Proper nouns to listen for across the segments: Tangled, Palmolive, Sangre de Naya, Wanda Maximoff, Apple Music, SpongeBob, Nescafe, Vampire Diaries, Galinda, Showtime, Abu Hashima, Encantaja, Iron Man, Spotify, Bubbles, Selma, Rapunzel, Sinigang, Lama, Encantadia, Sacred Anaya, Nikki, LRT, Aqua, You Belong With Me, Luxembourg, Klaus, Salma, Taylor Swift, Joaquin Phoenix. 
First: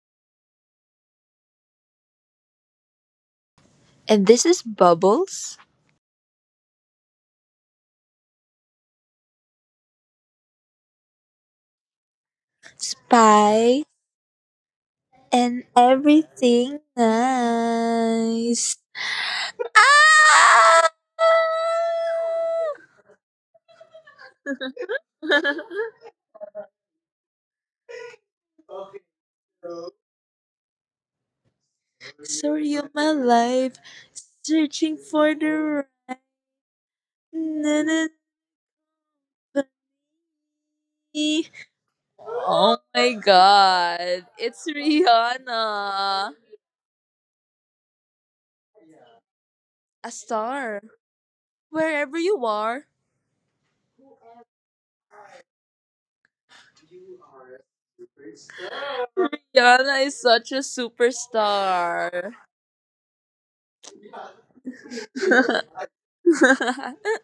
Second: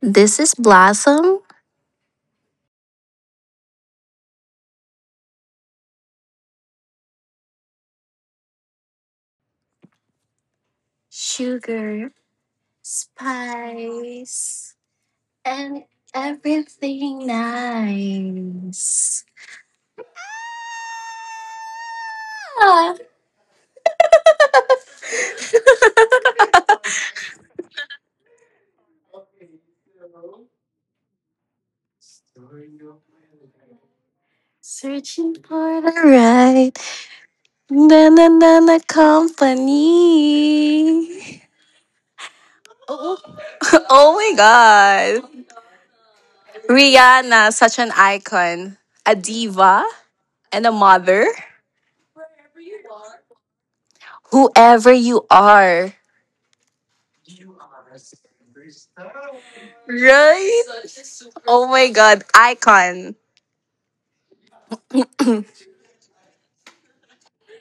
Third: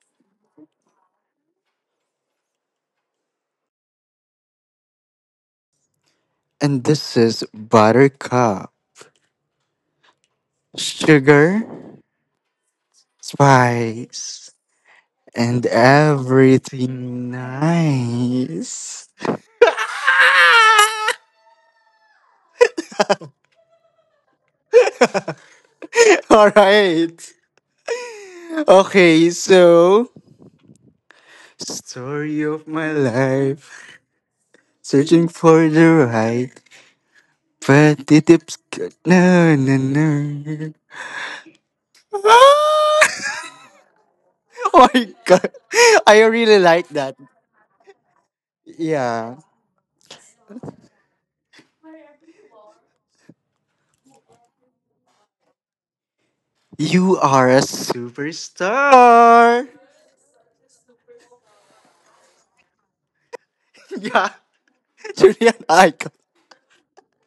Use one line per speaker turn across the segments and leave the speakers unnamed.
This is Blossom.
And this is Bubbles,
And this is Buttercup, Sugar,
Sugar,
Spy,
Spice,
spice,
and
and
and
everything
everything
everything
nice.
nice.
nice.
Ah!
Ah.
All right. Okay, so story of
Sorry of
my
my life,
life,
searching
searching
for
Searching
the
for
for
right.
the
the right,
right
but
na-
na
the
na na
tips.
na
No, no,
company.
no.
Oh
Oh.
my
oh my
god, it's
Oh my
god.
god. I
Rihanna,
really like that.
Rihanna, such an icon, a
Yeah.
diva,
a
and a
star.
mother.
Wherever you are,
Whoever you are.
You are a superstar.
Rihanna is
Right?
such a
Oh my god,
superstar.
icon.
Yeah. Julian Icon.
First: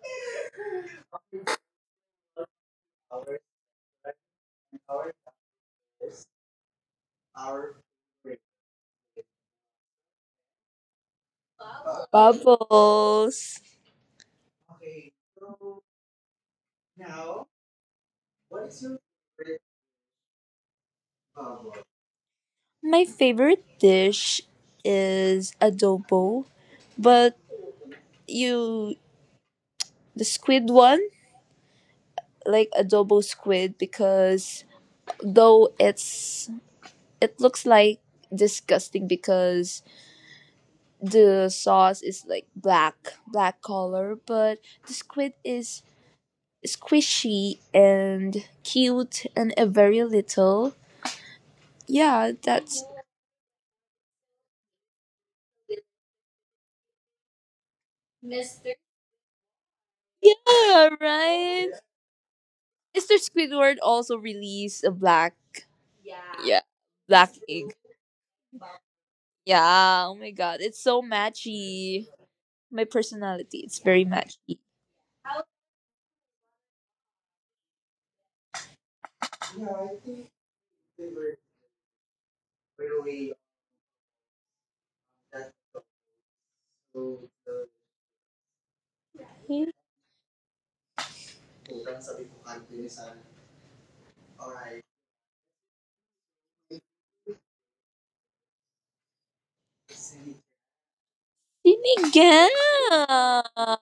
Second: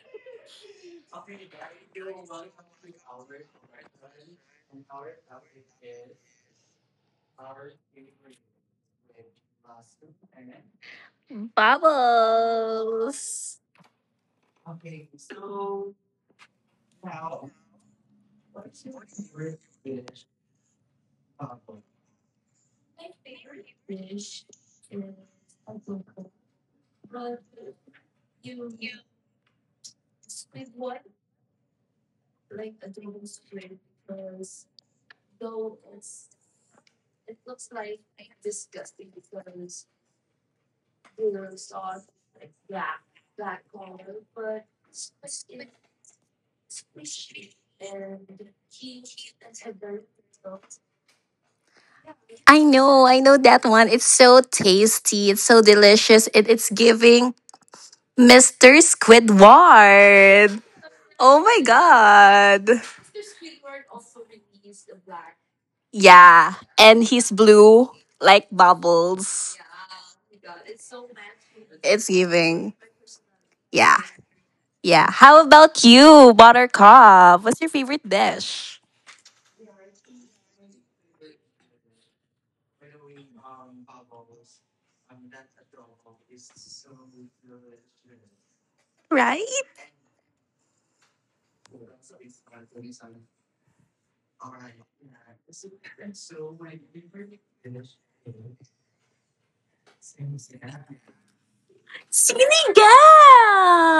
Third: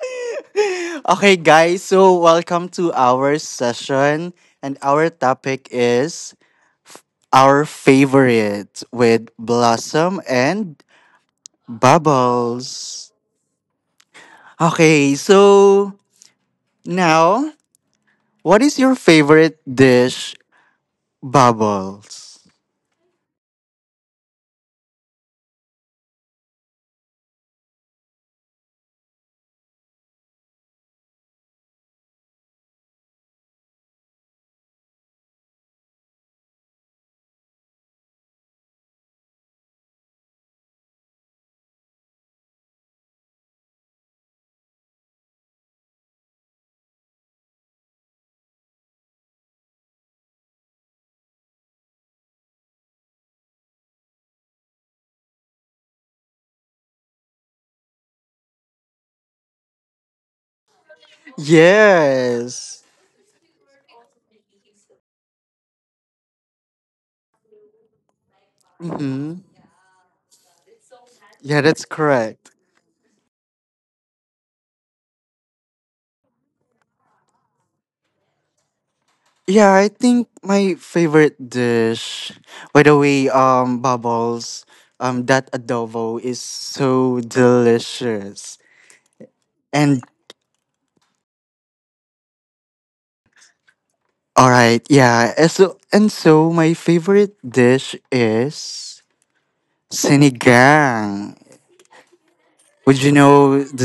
Okay, guys. So, welcome to our session. And our topic is our favorite with Blossom and Bubbles.
Bubbles.
Bubbles.
Okay, so now, what is your favorite dish, Bubbles?
My favorite dish is adobo, but you the squid one, like adobo squid because though it's it looks like disgusting because the sauce is like black, black color, but the squid is squishy and cute and a very little. Yeah, that's
I know that one. It's so tasty, it's so delicious, and it's giving Mr. Squidward.
yeah,
Oh my
right.
god.
Yes.
Mr. Squidward also released a black,
Yeah,
yeah,
and he's
black
blue
ink.
like
Mm-hmm.
bubbles.
Yeah, oh my god, it's so
Yeah, that's
It's
matchy.
correct.
giving.
My personality, it's
Yeah,
very matchy.
yeah. How about you, Buttercup? What's your favorite dish?
Yeah, I think my favorite dish, by the way, bubbles, that adobo is so delicious.
Right?
And all right, yeah, and so my favorite dish is sinigang.
Sinigang!
Sinigang!
Would you know the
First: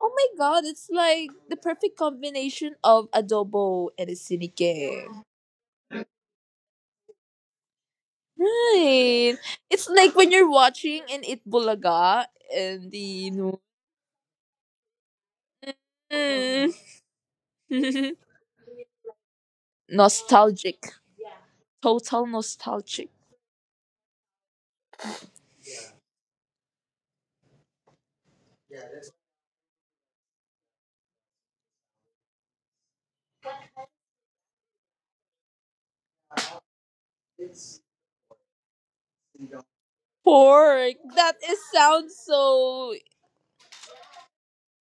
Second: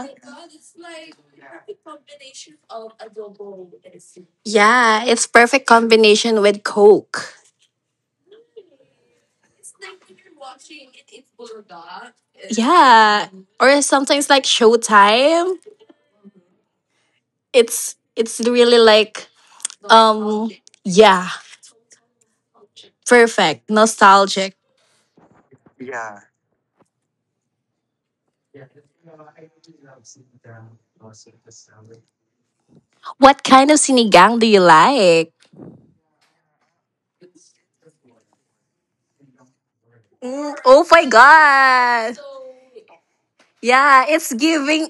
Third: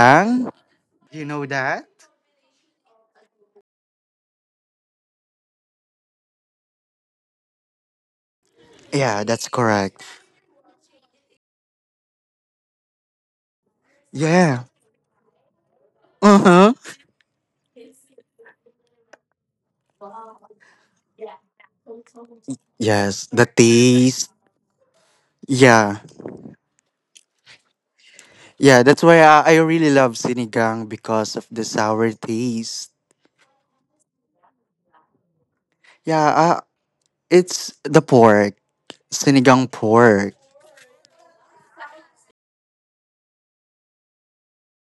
Oh my
God,
god,
it's
it's
like
Do you
like
know
the
the
that?
perfect
combination
combination
of
of
adobo
adobo
and
and a
soup. Yeah,
sinigang.
it's perfect combination with Coke.
Yeah,
Right.
that's
It's
It's
correct.
like
like
when
when
you're
you're
watching
watching
it
an
in Bulldog.
Itbulaga and the
Yeah, or sometimes like
Yeah.
Showtime.
Uh huh.
mm.
It's it's really like um
Nostalgic.
yeah,
Total nostalgic.
Yes, the
perfect,
taste.
nostalgic.
Yeah. Yeah, that's why I really love sinigang because of the sour taste.
What kind of sinigang do you like?
Yeah, it's the pork, sinigang pork.
Mm, oh
Pork.
my
That is sounds
god!
so.
Yeah, it's giving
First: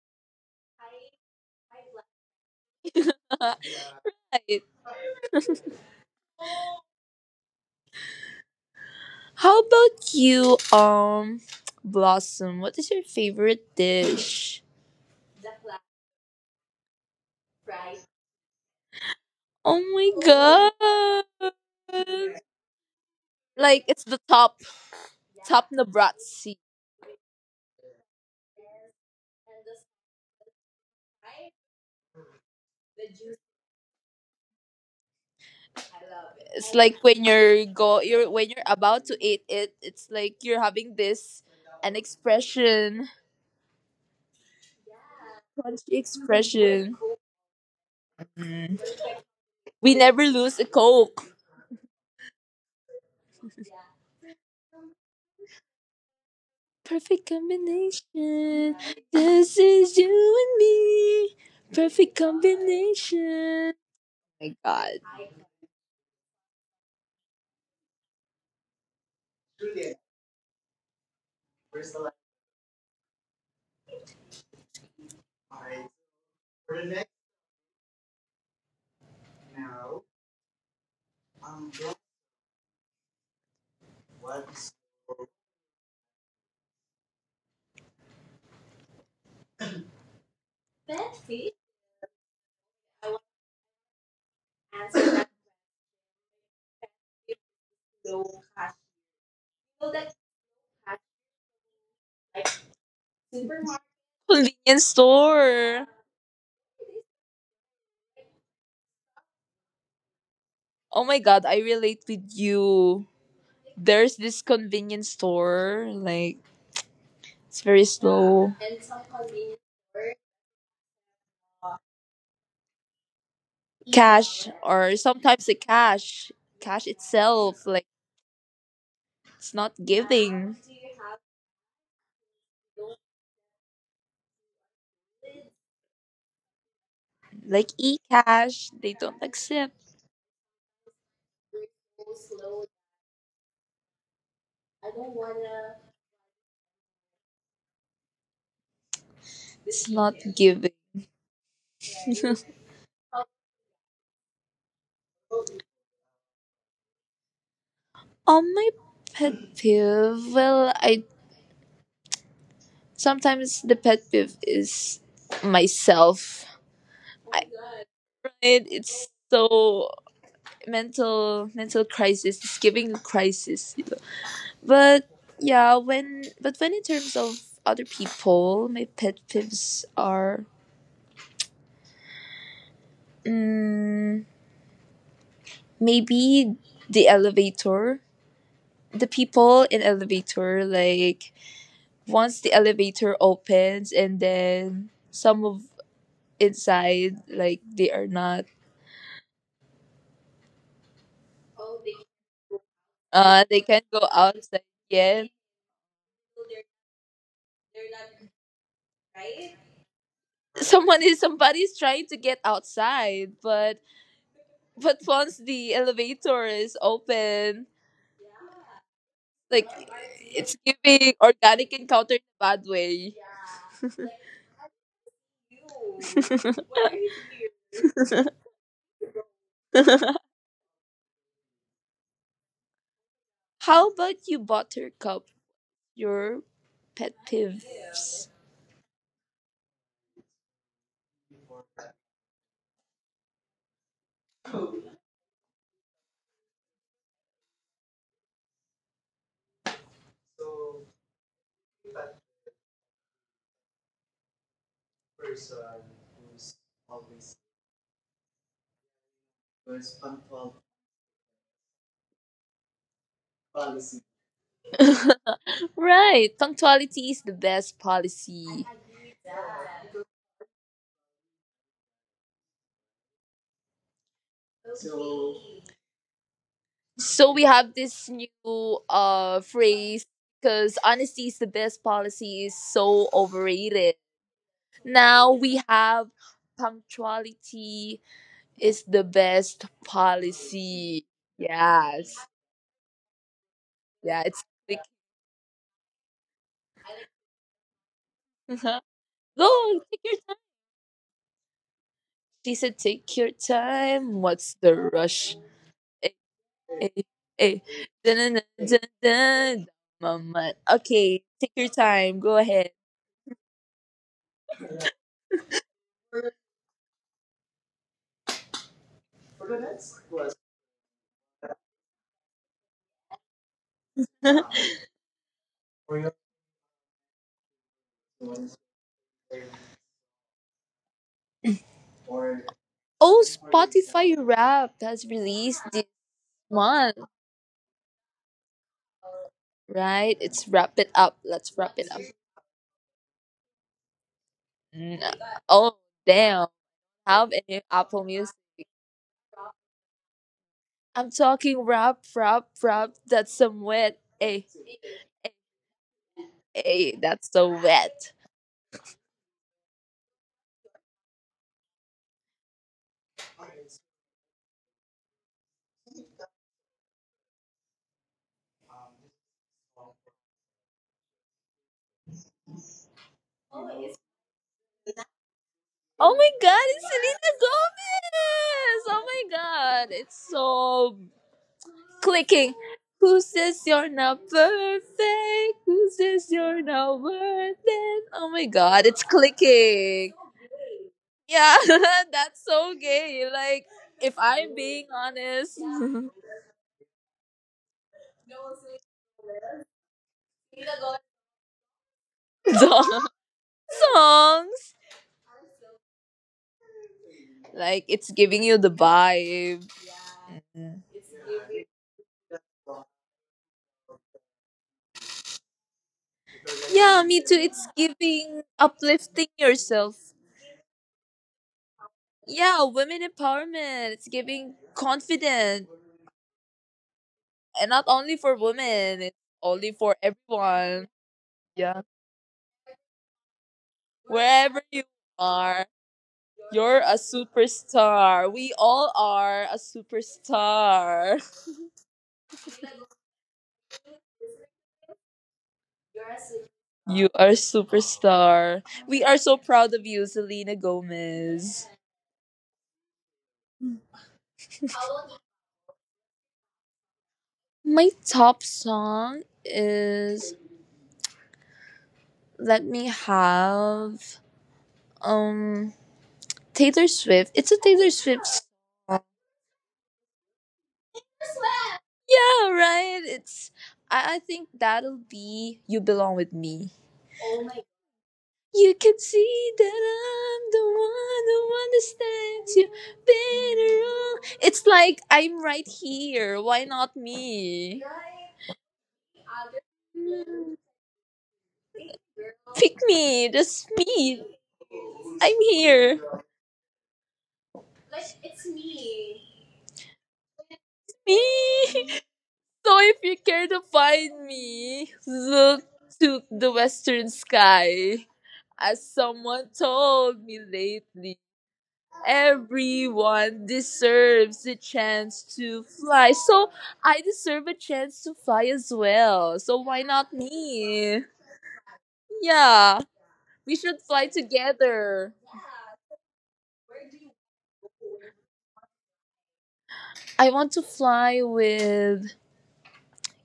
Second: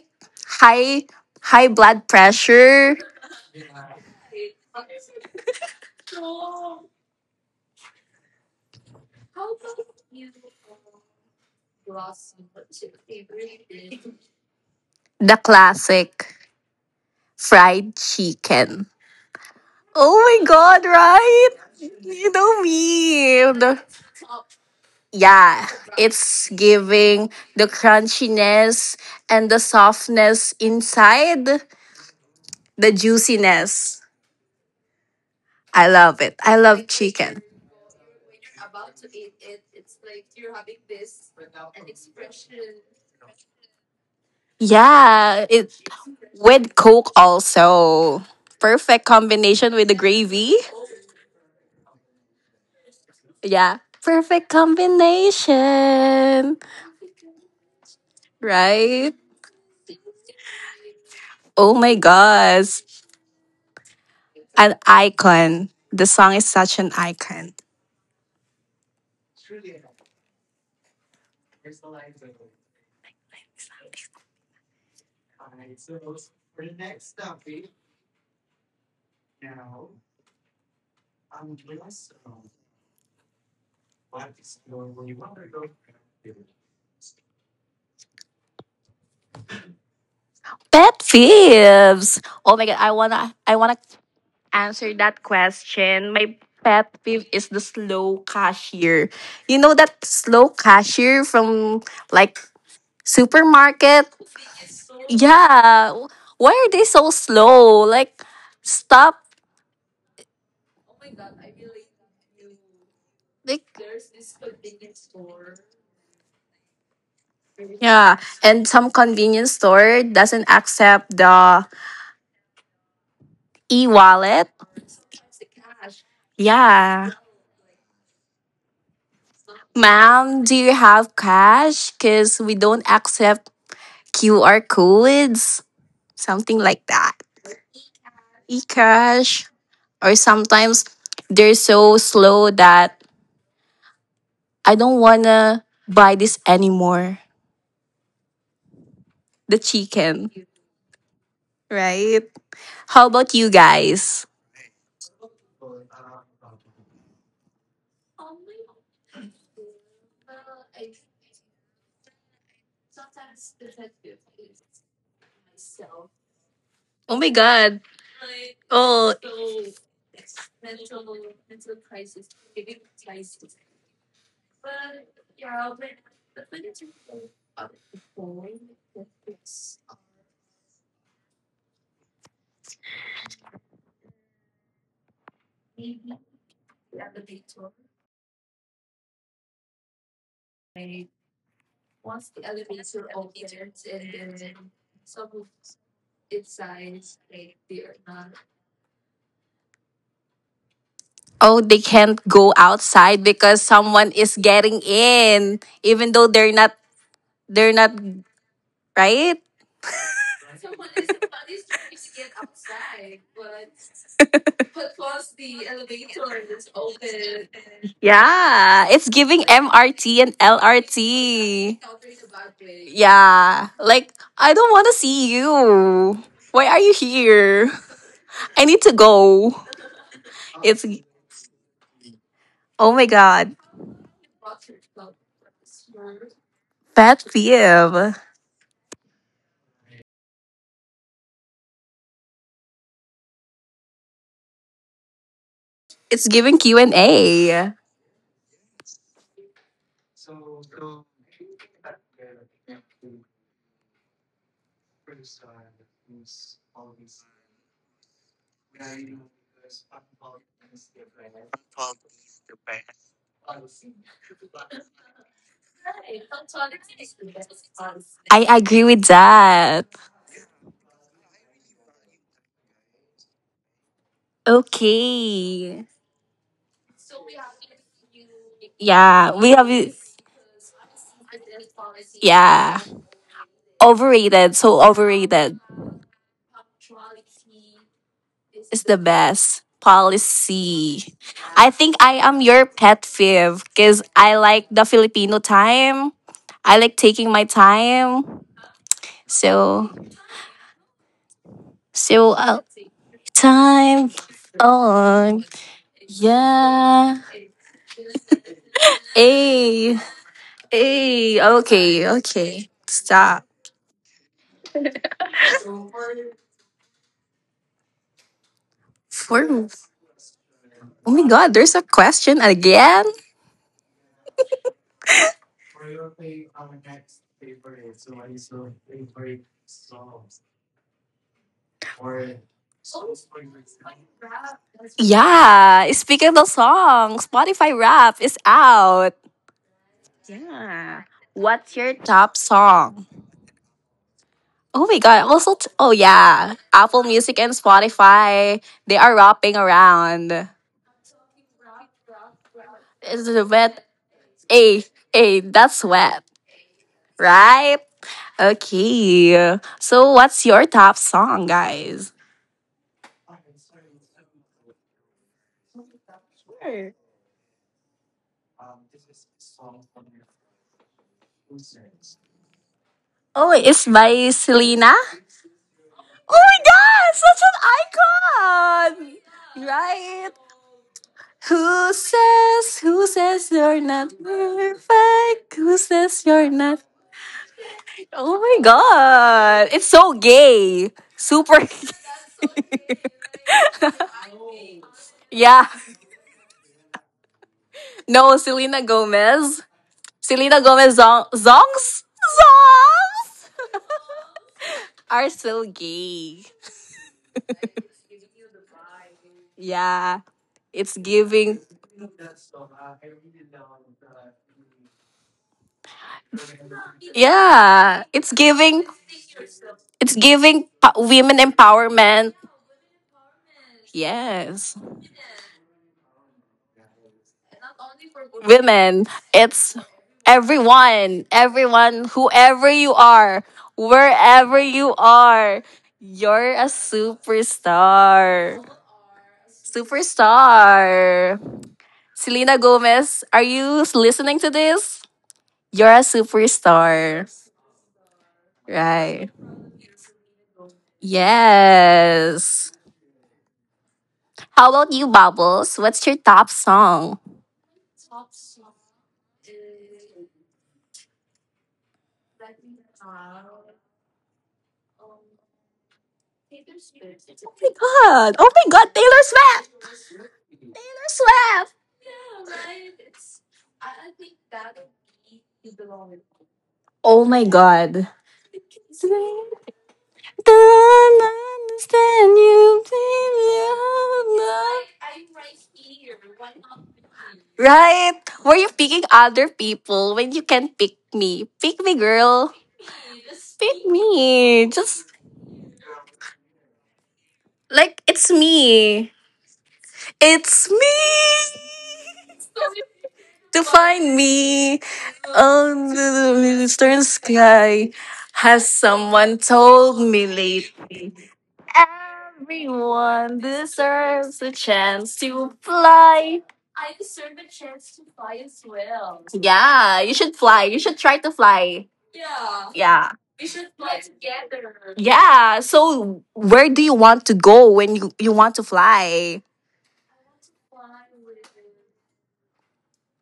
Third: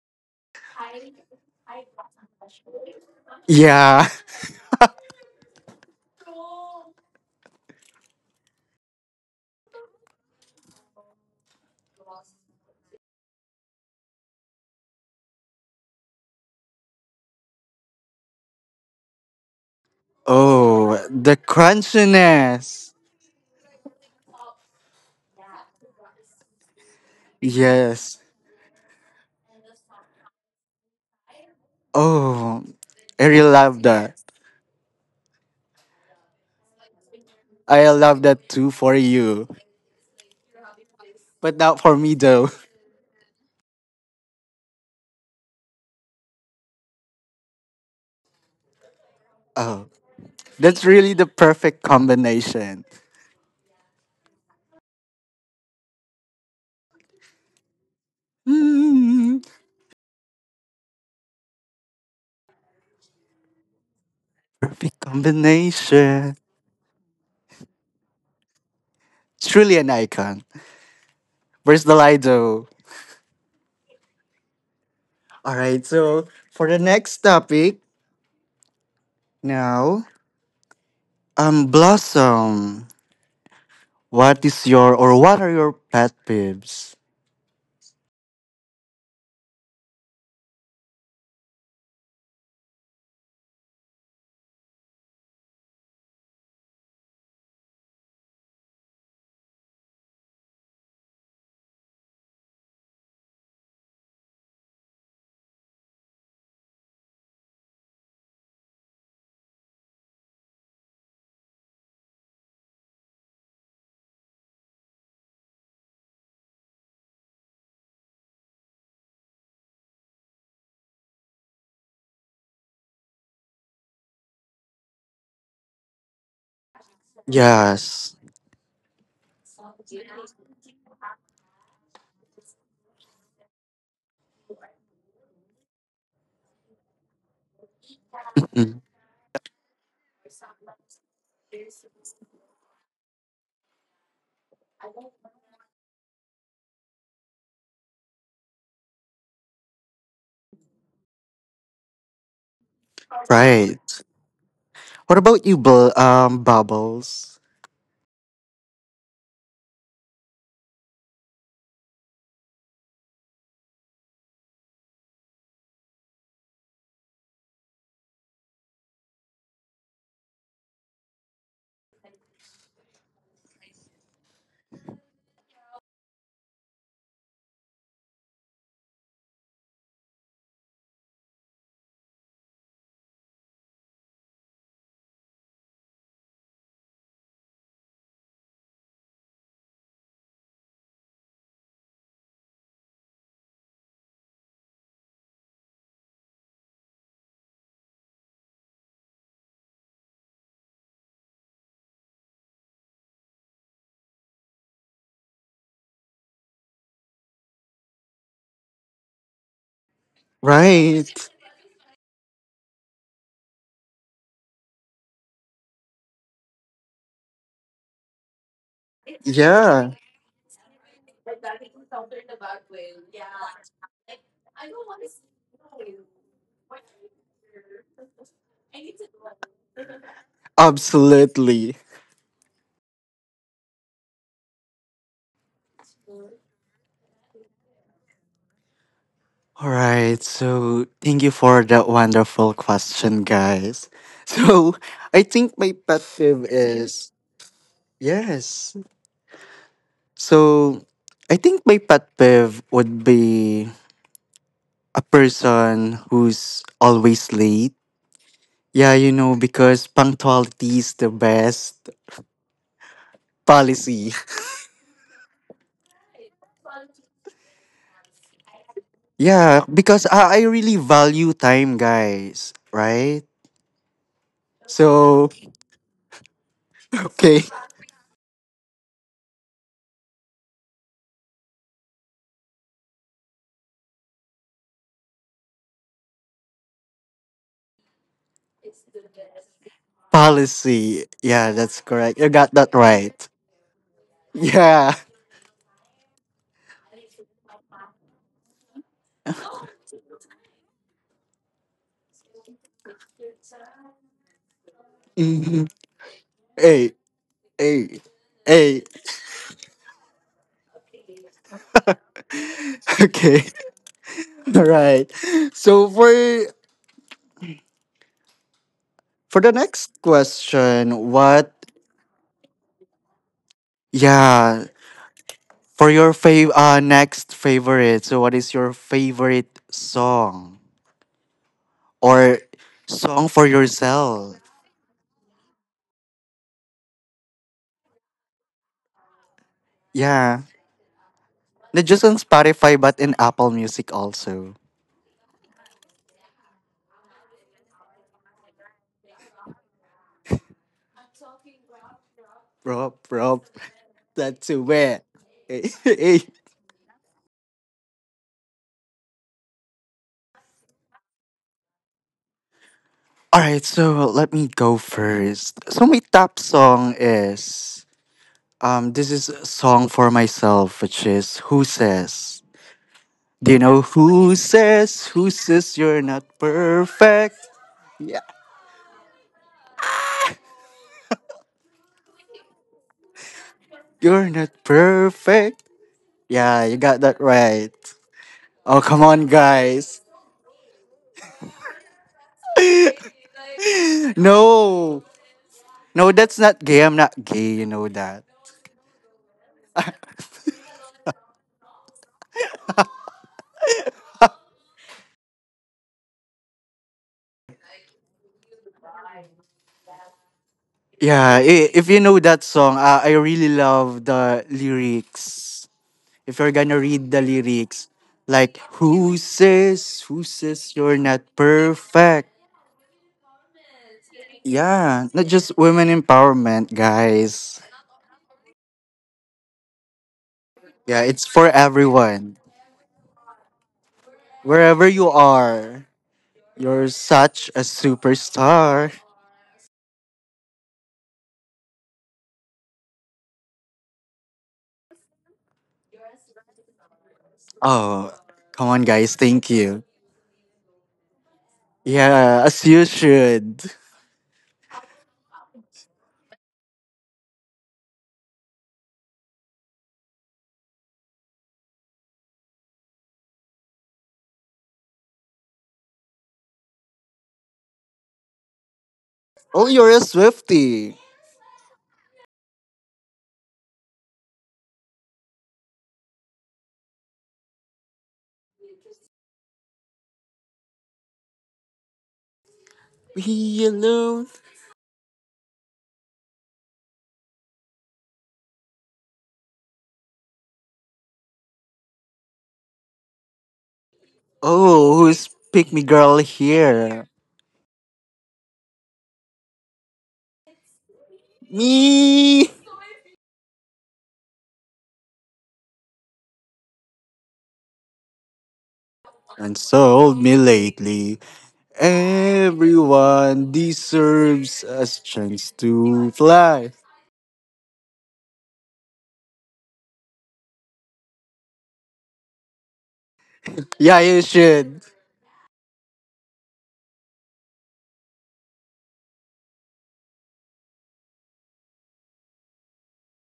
high high blood pressure,
Yeah.
Right. How about you, Blossom? What is your favorite dish?
the classic fried chicken.
Oh my
Oh my god,
Oh, the
god!
right? You know
crunchiness.
me.
Like
The-
it's the top top
Yeah, it's
Nabratsi.
giving the
Yes.
crunchiness and the softness inside,
Oh,
the
I really love
juiciness.
that.
I love it. I
It's like
love
when
chicken.
you're
I love that too for
about to eat
you,
it. It's like you're having this
but not
an
for me though.
expression,
Yeah,
crunchy
it
expression.
with coke also. Perfect
Oh,
We
combination with
never
the
lose a
that's
gravy.
really
coke.
the perfect combination.
Yeah. Perfect combination.
Perfect combination.
Mm,
This
Right?
is you and me. Perfect
Oh my gosh.
combination. Oh my
perfect
god.
An icon.
combination.
The song is such an icon.
Truly an icon. Where's the Lido? All right, so for the next topic now, Blossom, what is your or what are your pet peeves?
Pet peeves. Oh my god, I wanna answer that question. My pet peeve is the slow cashier. You know that slow cashier from like supermarket?
Convenience store.
Yeah. Why are they so slow? Like stop.
Oh my god, I relate with you.
Like
There's this convenience store, like it's very
Yeah,
slow.
and some convenience store doesn't accept the e-wallet.
Cash or sometimes the cash. Cash
Yeah.
itself, like
Yes,
it's not
Ma'am, do
giving.
you have cash? Because we don't accept QR codes, something like that.
Like e
E
cash,
Mm,
they don't
cash.
accept.
Or sometimes they're so slow that I don't want to buy this anymore. The
It's not
chicken,
giving.
right? How about you
right.
guys?
What about you, Bubbles?
On my pet peeve, well, I sometimes the pet peeve is myself.
Oh my
I,
God.
right?
Oh,
It's so mental crisis. It's giving a crisis. You know? But yeah, when but when in terms of other people, my pet peeves are mm, maybe the elevator, the people in elevator. Like once the elevator opens and then some of inside like they are not
oh, they can't go outside
they
because
can't go
someone is
outside
getting
yet,
in, even though they're not right?
someone
Right.
is somebody's trying to get outside, but once the elevator is open,
Yeah. It's giving
like
Yeah,
MRT and
it's giving organic
LRT.
encounter in a bad way.
Yeah. Like I don't wanna see you. Why are you here? I need to go. It's
absolutely.
oh my god.
How about you, buttercup, your pet
Pet peeve.
peeves?
All right, so thank you for that wonderful question, guys. So I think my pet
It's
peeve
giving Q and
is
A.
yes. So I think my pet peeve would be a person who's always late. Yeah, you know, because punctuality is the best policy.
Right, punctuality is the best
I
policy.
agree with
Yeah,
that.
because I really value time, guys, right? So,
Okay.
So we
okay,
have this new
Yeah, we have it.
phrase because honesty is the best policy is
Yeah,
so overrated.
overrated. So
Now we
overrated
have punctuality is
is
the
the
best
best
policy.
policy.
policy.
Yeah,
I
that's
think
Yes.
I
correct. You
am
got
your
that
pet
right.
fave because
Yeah,
I
it's
like
like
the
Yeah.
Filipino time. I like taking my time.
go
So,
take your,
so
she said take your
time
time. What's the rush?
on.
Mhm.
Eh, eh,
Yeah.
Hey,
eh. Dun, dun,
hey,
dun, dun,
hey.
dun.
Hey,
Moment. Okay,
hey.
take your
Okay,
time. Go ahead.
okay. Stop.
Okay, all right. So, for
For
for the next
oh my god,
question,
there's a
what
question again.
yeah. For your next favorite, so what is your favorite song or
Oh,
song for
Spotify
yourself?
Wrapped has released this
Yeah, speaking of the
month,
song, Spotify Rap is out.
right? It's
Yeah,
wrap it
Yeah.
up. Let's
What's
wrap it
your
not
up.
just on
top
Spotify
song?
but in Apple Music also.
Oh my
N-
god, also t-
Oh,
oh
damn.
yeah, Apple
Have
Music and
any Apple Music?
Spotify, they are wrapping around.
I'm talking rap, rap, rap.
Rob,
It's
That's
a
Rob,
some
wet.
wet. Hey,
that's
Hey,
where.
hey,
hey, that's wet,
hey, that's so
right?
wet.
Okay. So what's your top song, guys?
All right, so let me go first. So my top song
Sure.
is this is a song for myself, which is Who Says. Do you
Oh,
know
it's
who
by Selena.
says, who says you're
Oh my
not
Oh
god,
my
it's
god,
perfect?
such an
Selena Gomez! Oh my
icon!
god, it's
Right?
so clicking.
Who
Who
says
says you're
you're
not
not
You're not
perfect?
perfect?
perfect.
Who
Who says
says you're
you're
Yeah, you
not?
not
got that
worth
right.
it? Oh my
Oh my
god,
Oh,
it's
come on,
god, it's
guys.
clicking.
so gay.
Yeah,
Super gay.
that's so gay. Like, if I'm being
no.
honest,
yeah,
No, that's not gay. I'm not gay. You know that.
no, Selena Gomez. Selena Gomez zong- zongs?
song-
Zongs!
songs,
Are still gay.
like, it's giving you the vibe.
Yeah.
Mm.
It's
Yeah,
giving.
if you know that song, I really love the lyrics. If you're gonna
Yeah,
read
me
the
too. It's
lyrics,
Yeah, it's
giving
like,
giving.
uplifting yourself.
It's
who
giving
says
pa-
you're not
women
perfect?
empowerment.
Yeah, women empowerment. It's giving
Yes,
Yeah, not just
confidence.
women empowerment, guys.
And not only for women,
women.
it's only
It's
for everyone.
Yeah, it's
everyone,
for
Yeah.
everyone,
everyone,
whoever you are,
Wherever
wherever
you
wherever
you
you
are,
are,
are.
you're a
you're a
You're such a
superstar. We
superstar.
all
superstar.
are a superstar.
Superstar. Selena Gomez, are you listening to this? You're a
You
superstar.
are a
Oh,
superstar.
come on,
We
guys.
are
Right.
so
Thank
proud
you.
of you, Selena Gomez.
Yeah, as
Yes.
you should.
How about you, Bubbles? What's your top song?
My top song is Let Me Have um Taylor Swift. It's
Oh
a
my
Taylor Swift
god. Oh my god,
song.
Taylor
Oh, you're
Swift.
a Swifty.
Taylor Swift.
Yeah, right. It's I think that'll be You Belong With Me.
Oh my god.
You can see that I'm the one
Don't
who
understand
understands you
you,
Me
baby.
alone.
better. It's like I'm right here. Why not me?
Right. Were you picking other people when you can pick me? Pick me, girl.
Pick me, just
Pick
me.
me.
Oh,
Just
who's
I'm
pick me
here.
girl here?
like it's me. It's me.
Me.
Me.
So if you care to
To find
find
me
me, look to
under
the
the
western
eastern sky.
sky.
Has
As
someone
someone
And
told
sold
told
me
me
me
late?
lately.
lately.
Everyone
Everyone
Everyone
deserves
deserves a
a
deserves a
chance
chance
chance
to
to
to
fly.
fly.
So
fly.
I
I
deserve
deserve
a
a
chance
chance
to
to fly
fly as
as
well.
well. So why
Yeah,
not
you should fly. You should
me?
try to fly. Yeah.
Yeah,
Yeah. We
we
should
should
Yeah,
fly
fly
you should.
together.
together.
Yeah. So where do you want to go when you want to fly?
I want to fly with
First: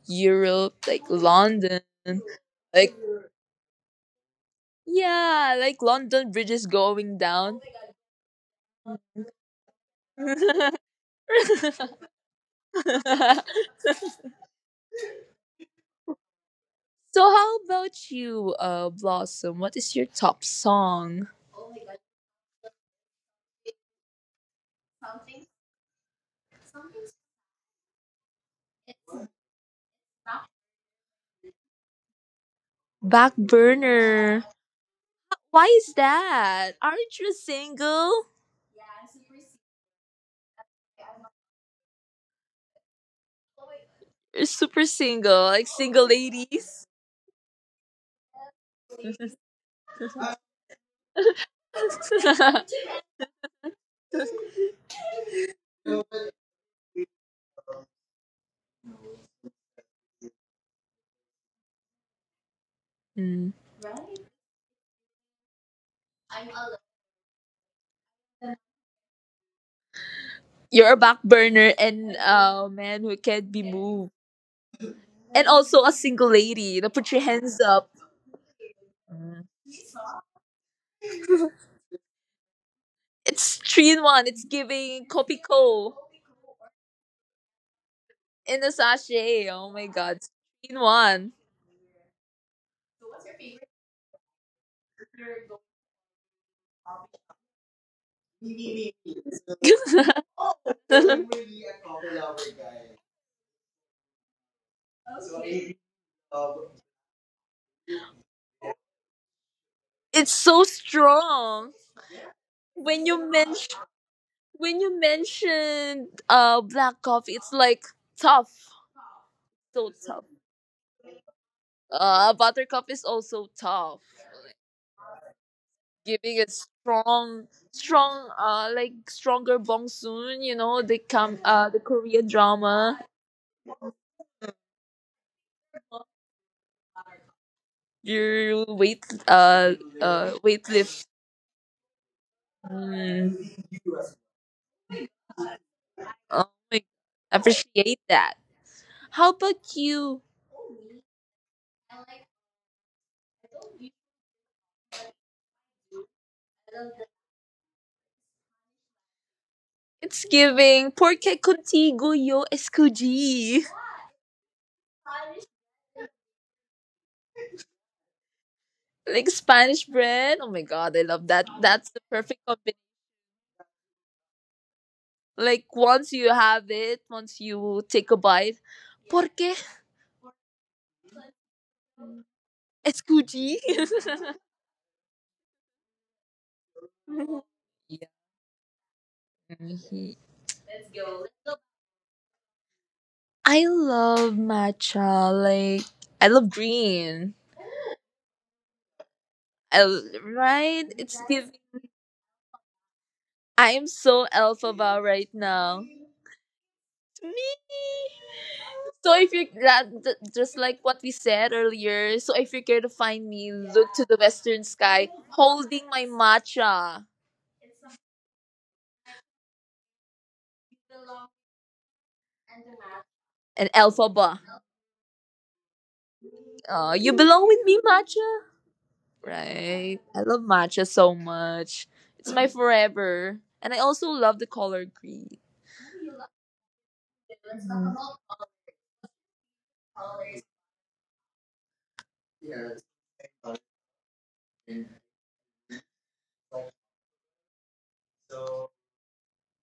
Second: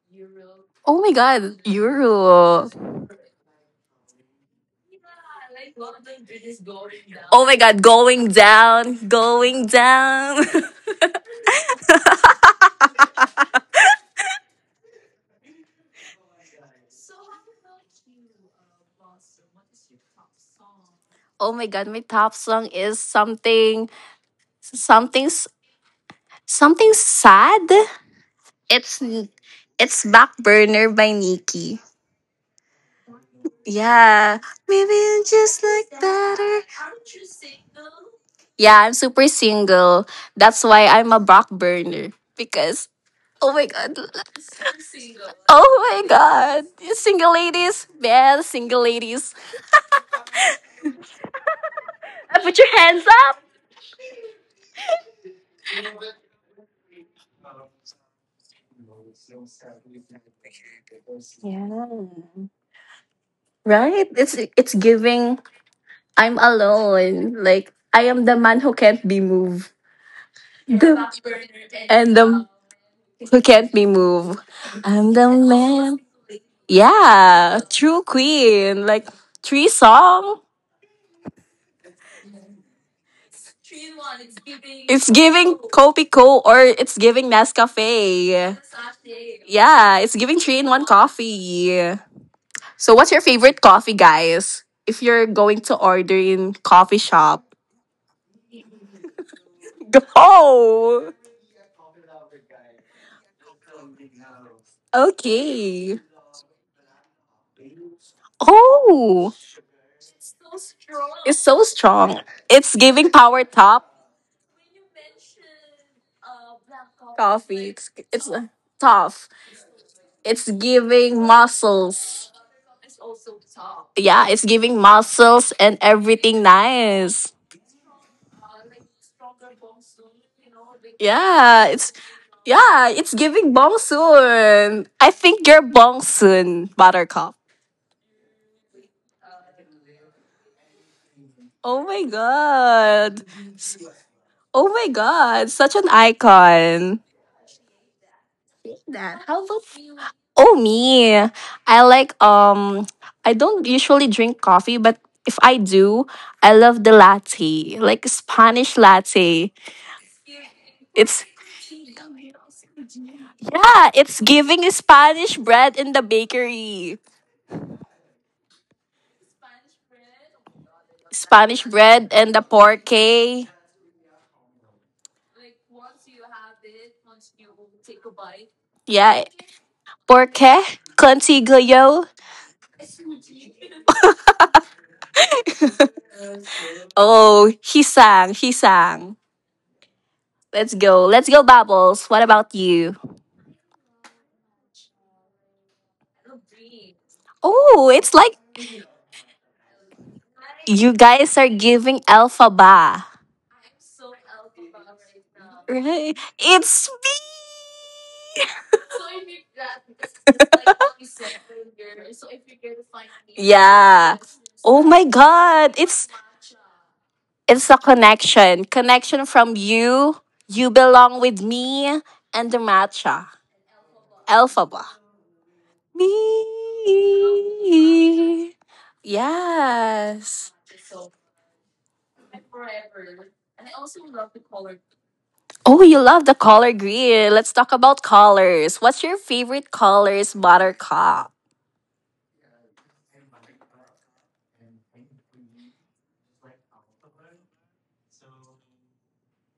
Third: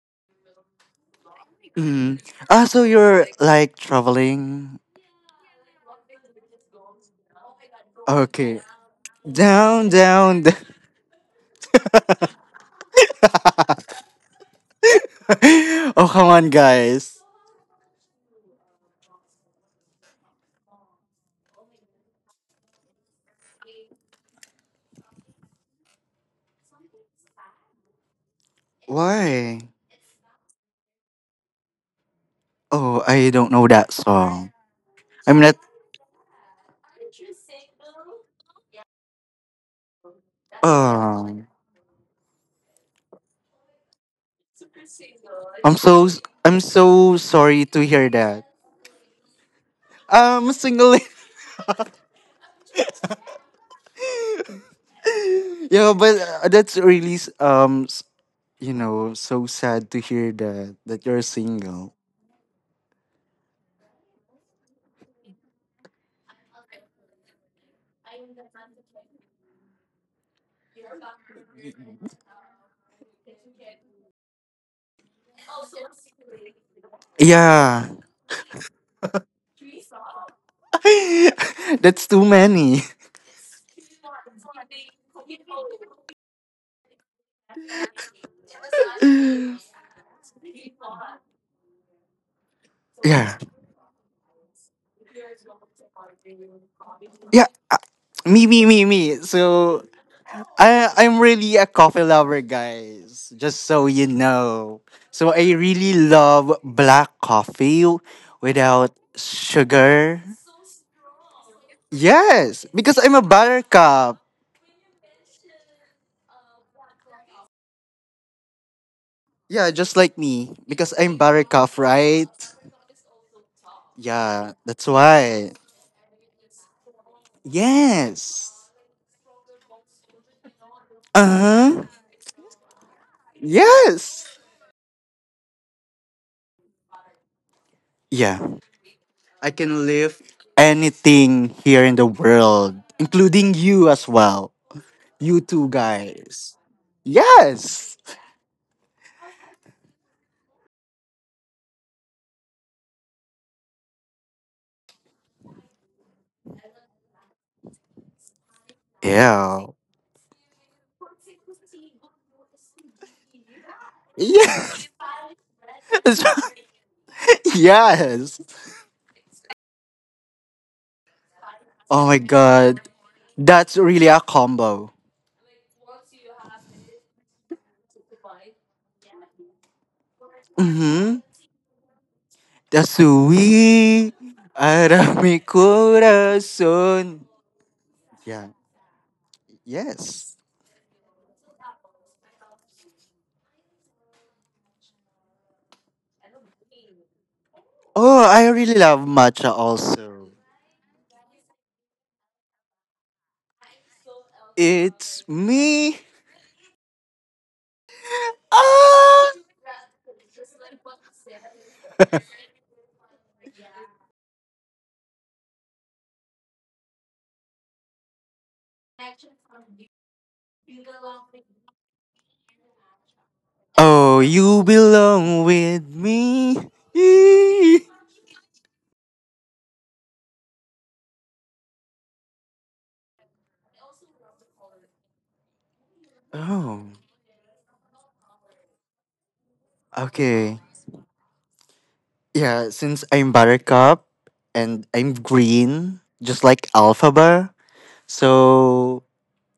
Europe,
Oh
like
my god,
London.
Mm. Ah,
Euro.
so
Like,
you're like traveling.
yeah, like London bridges going
Oh
down.
my god, going
Okay.
down, going
Down, down,
down.
down.
So
oh, come on, guys.
how about you, Blossom? What is your top song?
oh my god, my top song is something something something sad. It's
Why?
it's Back Burner by Nikki.
Oh,
Back
I don't know that
Yeah,
burner.
song.
maybe you just
I'm
Why
not.
is
like better.
that? Aren't you single?
Yeah, I'm super single. That's why I'm a back
Oh,
burner because oh my god.
You're super single, like
Oh
single
my god.
I'm
ladies.
Single
so sorry
ladies,
to hear
bad
that.
single ladies.
I'm single.
Put your hands up.
yeah, but that's really you know, so sad to hear that that you're
Yeah.
single.
Mm.
Right? It's giving I'm alone. Like I am the man who can't be moved.
You're
The-
a back burner and
and the
a man who
who
can't be
can't be
moved.
moved. I'm the
And also a
man.
single lady. Now put your
Yeah,
hands up.
Yeah,
true queen. Like
Mm.
three song.
that's too many.
It's three in one. It's giving
It's giving
Copico
Kopi Co or it's giving Nescafe.
in a sachet. Oh my
Yeah, it's
god. It's
giving three in
three
one
in one.
coffee. So what's your
Yeah,
favorite coffee, guys? If you're going to order in coffee shop,
yeah. Me, me, me, me. So I,
go.
I'm really a coffee lover, guys. Just so you know. So I
Okay.
really love black coffee without
Oh,
sugar.
It's so
it's so
strong.
strong.
Yes,
It's
because
giving
When
I'm a
you
power
mention
top
buttercup.
when you mentioned black coffee, it's
coffee.
like
It's
tough,
tough.
Yeah,
so
just like
tough.
It's
me. Because
giving
I'm buttercup,
muscles.
right?
Buttercup is also tough,
Yeah, it's
Yeah,
giving
that's
muscles
why.
and
giving
everything
it
nice.
strong, strong,
Yes.
like stronger bongsoon. You know, they
Uh
come,
Yeah,
the
huh.
Korean drama.
it's giving bong
Yes.
soon. I think you're bong soon, Buttercup.
Yeah.
Your weight,
I can lift
weightlift.
anything
Oh
here in
my
the world,
god.
Mm,
including you as well.
Oh my
You
god,
two
such an
oh
guys.
my,
icon.
appreciate
Yes.
that.
That.
How
How about
about you?
oh me. I like I don't usually drink coffee, but if I do, I love the latte. Like Spanish latte.
Yeah.
It's giving
It's
porque contigo yo escogí.
Yeah, it's giving
Yes.
Spanish bread in the bakery.
yes.
Like Spanish bread. Oh my god, I love that.
Spanish
That's the
Oh
bread
my
and
perfect.
the
god.
porke.
That's really a combo.
Like once you have it, once you take a bite,
Yeah,
porque
porke?
Mm-hmm.
Consiglio?
es cuchi.
Tasui arami corazón.
Oh, he sang, he
Yeah.
sang.
Yummy.
Yes.
Let's go, Bubbles. What about you?
I love matcha. Like I love green.
Oh, it's
Oh,
like
I really love matcha
I l-
also.
right.
you
It's
guys
giving.
are giving alpha ba.
I am so alpha bow right
It's
now.
me.
Right? It's me.
Me. So if
Ah!
you're that, just like what we said earlier, so if you're care to find me, look to the
yeah.
western
Oh
sky,
my god.
holding my
It's
matcha.
it's a connection. Connection from you. You belong with me and the matcha.
An alpha
Oh,
bar.
Alpha
you belong with me.
me.
You belong with me,
Eee.
matcha. Right. I love
Yes.
matcha so much. It's my forever. And I also love the color green.
Oh, you love the color
Oh,
green. Let's talk
Mm.
about colors. What's your favorite colors,
okay.
Buttercup?
Yeah, since I'm Buttercup and I'm green, just like Alpha. So,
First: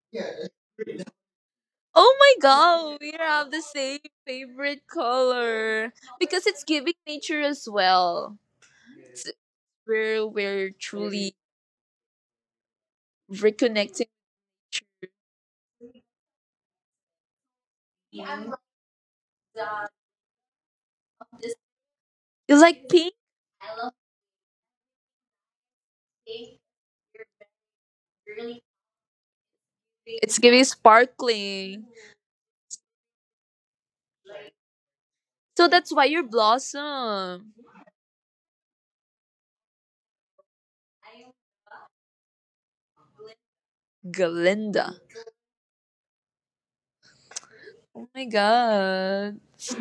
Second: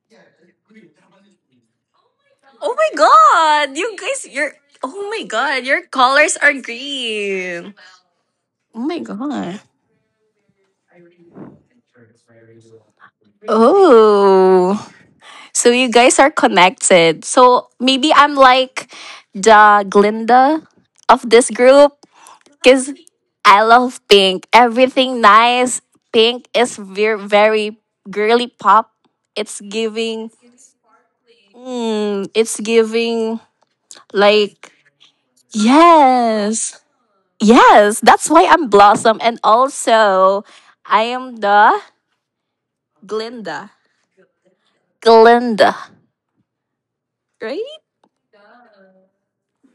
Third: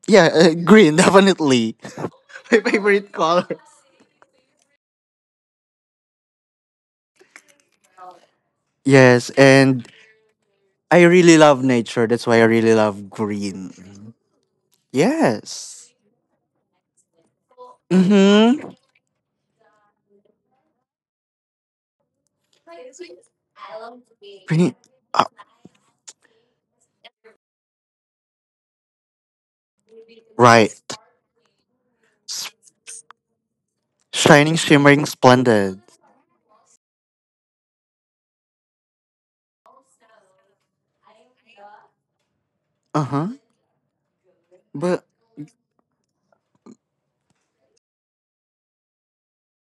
yeah, green, definitely.
Oh my
My
Oh my
god,
favorite
we
color.
have the
god, you
same
guys, you're.
favorite
Oh my god, your
color
colors
because
are
it's giving nature as
green.
well.
Oh my
Yes,
god.
and
Where we're
I really
truly
love nature. That's why I really love
reconnecting.
green.
Oh. So you
Yes.
guys are connected. So maybe I'm
Mm-hmm.
like the Glinda of this group
You like
because
pink?
I love pink.
Pretty,
Everything
uh,
nice. Pink is very, very girly pop. It's giving
It's giving
right.
sparkling.
mm,
S-
it's giving
Shining,
like
shimmering,
So
splendid.
that's why you're
yes.
blossom,
Yes, that's why I'm Blossom and also I am the
Uh huh.
Glinda.
Galinda.
But
Glinda, right?
My god.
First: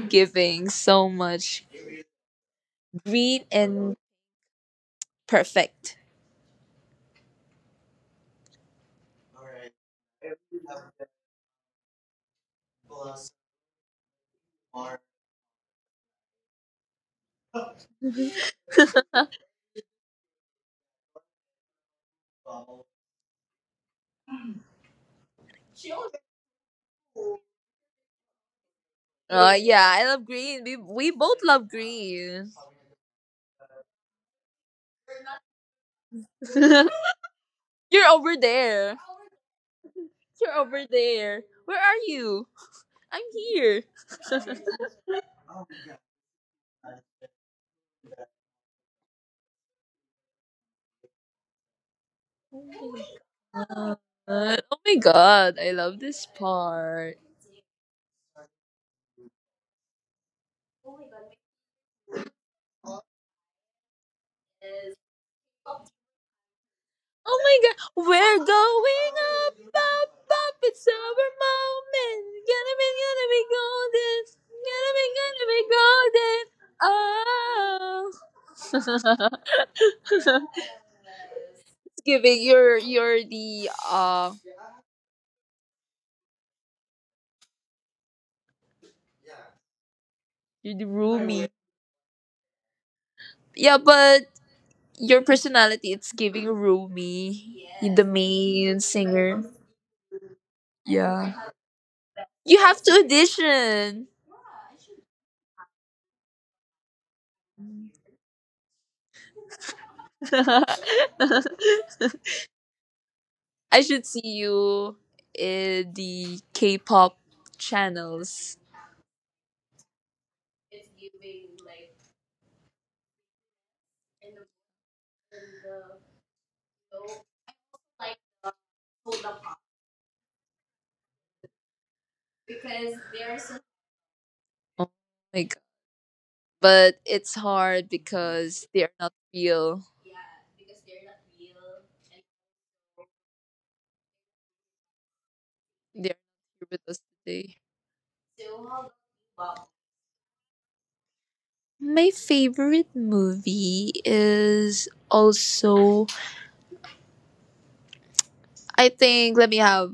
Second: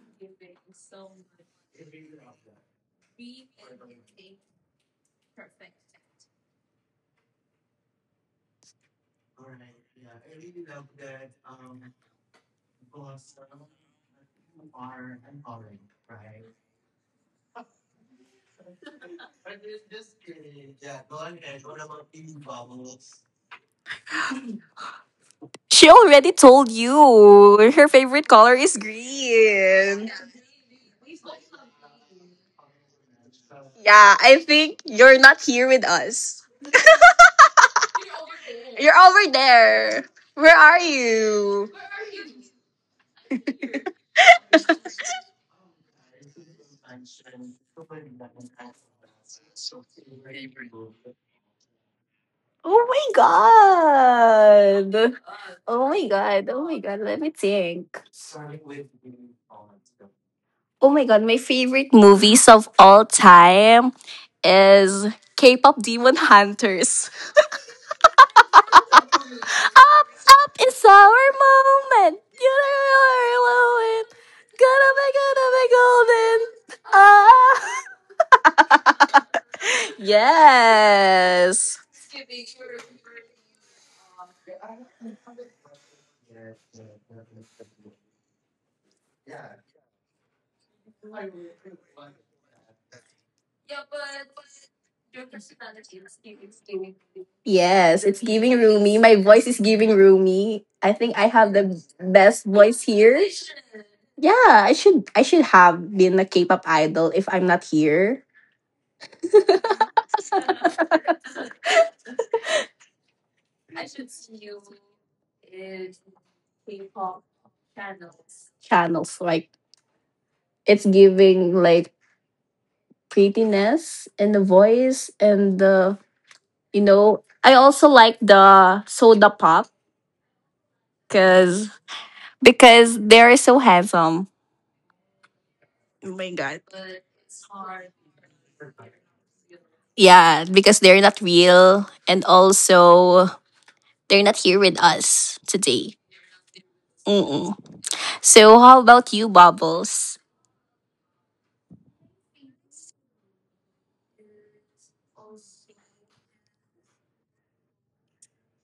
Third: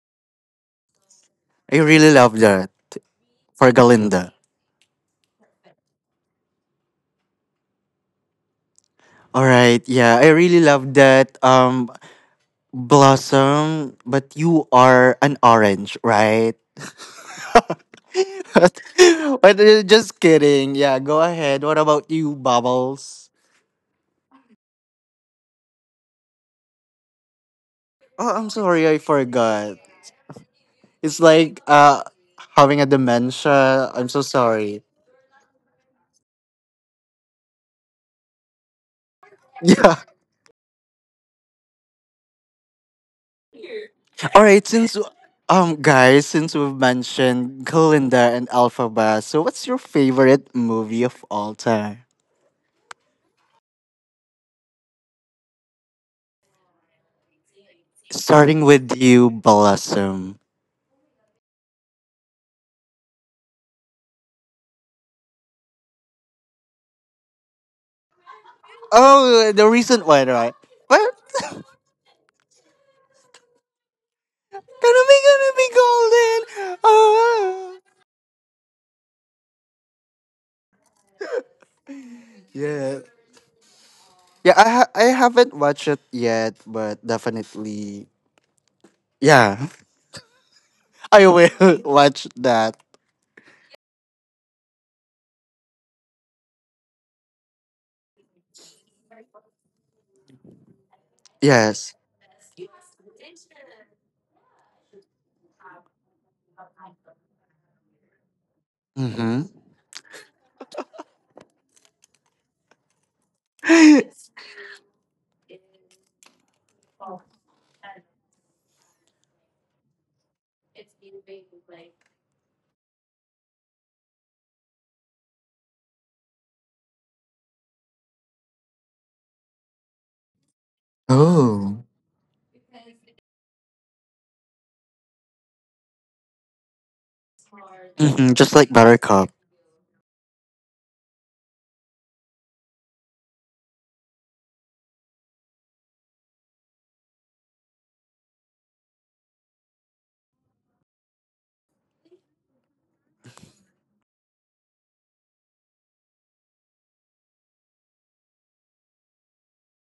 Giving so much
I really love that
green
for
and
Galinda.
perfect.
All right. Yeah, I really love that. Blossom, but you are an orange, right? but, but just kidding. Yeah, go ahead. What about you, Bubbles?
She already told you her favorite
Oh, I'm
color is
sorry, I
Oh
forgot.
yeah, I
green.
love green. We
It's
both
like
love green.
having a dementia. I'm
Yeah,
so
I think
sorry.
you're not here with us.
You're over
You're
there.
over there. Where
You're
are
over there.
you?
Where are you? I'm here.
All right, since guys, since we've mentioned Glinda and Alphaba, so what's your favorite movie of all time?
Oh my
Oh my
god.
god, I
Oh
love
my
this
god. Oh my god.
part.
Let me think.
Starting with you, Blossom.
Oh my god. My favorite movies of all time is K-pop Demon Hunters.
Oh my god, we're going
Oh,
up,
the recent
Up,
one,
up,
right?
up.
up,
It's
it's
What?
our
our moment. You're alone.
gonna be
Gonna
golden. Oh.
moment. Gonna be golden.
be golden.
Gonna be
Ah.
golden. Oh,
yes.
it's giving you're
Yeah.
you're the
Yeah, I haven't watched it yet, but definitely yeah,
you're the
I will
roomy.
watch that.
Yeah, but your personality it's giving roomy. You're the
Yes, it's
main
giving roomy.
singer.
My voice is giving roomy. I
Yeah,
think I have
Yes.
the
you
best
have to
voice here.
audition.
Yeah, I should have been a K-pop idol if I'm not here.
Mhm.
I should see you in the K-pop channels.
Channels like it's giving like prettiness and the voice and the you know I also like the soda pop
oh.
because
Oh
because
my
they're
god!
so handsome.
But it's hard
Oh
Mhm,
my
just
because
like
god.
they are not
Buttercup.
real.
Yeah, because they're not real and also they're
They are not
not here with
here with us
us
today.
today. Mm-mm. So how about you, Bubbles?
My favorite movie is also I think let me have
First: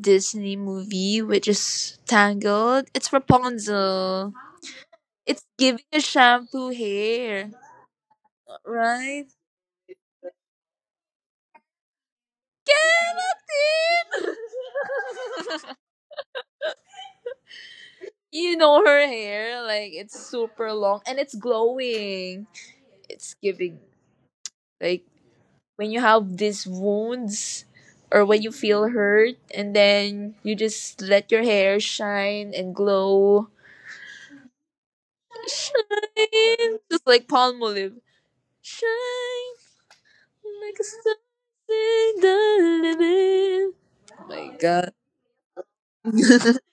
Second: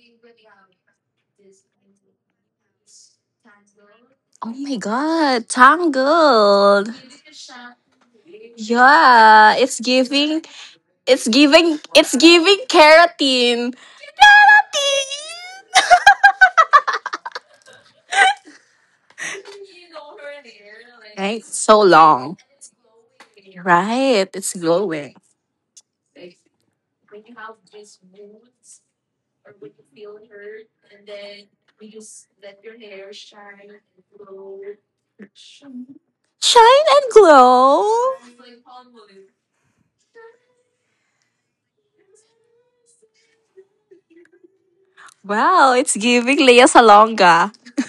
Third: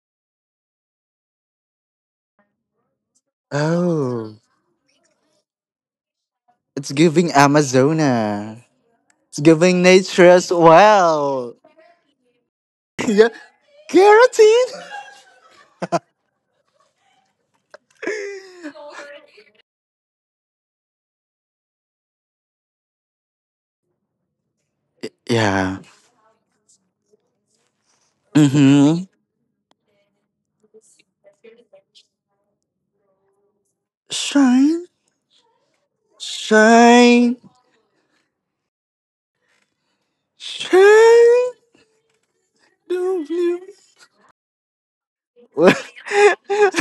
Disney movie which is Tangled. It's Rapunzel.
Oh,
Oh my God,
It's giving a shampoo
Tangled.
it's giving
hair,
Amazona.
right?
Yeah,
It's giving nature as well.
it's giving
Get
yeah,
keratin.
keratin.
Keratin.
you know her hair, like it's super
right,
long and
so
it's
long.
glowing. It's
Right,
giving
it's glowing.
like
Yeah.
when you have these wounds or when you feel
Mm-hmm.
hurt and then you just let your hair shine and glow.
Shine,
Shine and
Shine
glow.
just like
shine,
palmolive. Shine
shine.
like a single
W.
living. Oh my
Wow, it's
god.
giving Lea Salonga.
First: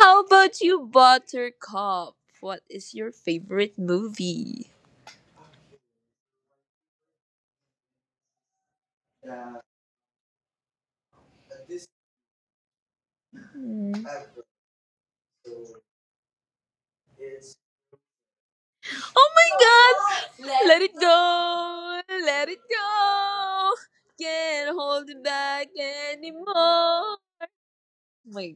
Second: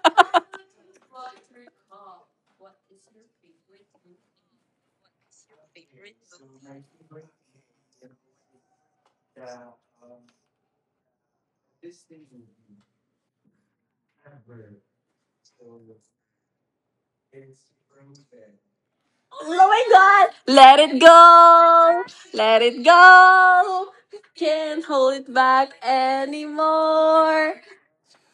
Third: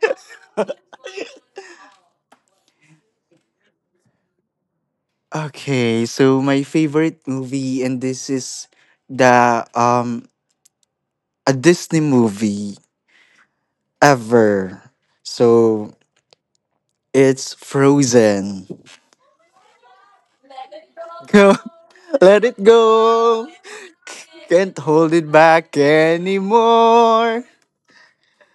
How about you, Buttercup? What is your favorite movie?
okay, so my favorite movie, and this is the a Disney movie
Hmm.
ever. So it's Frozen.
Oh
Oh my god!
my god!
Let
Let
it
it
Go.
go!
go!
Let
Let it
it
Let it
go.
go!
go!
Can't
Can't
Can't
hold
hold
it
it
hold it
back
back
back
anymore! Oh
anymore.
anymore!
my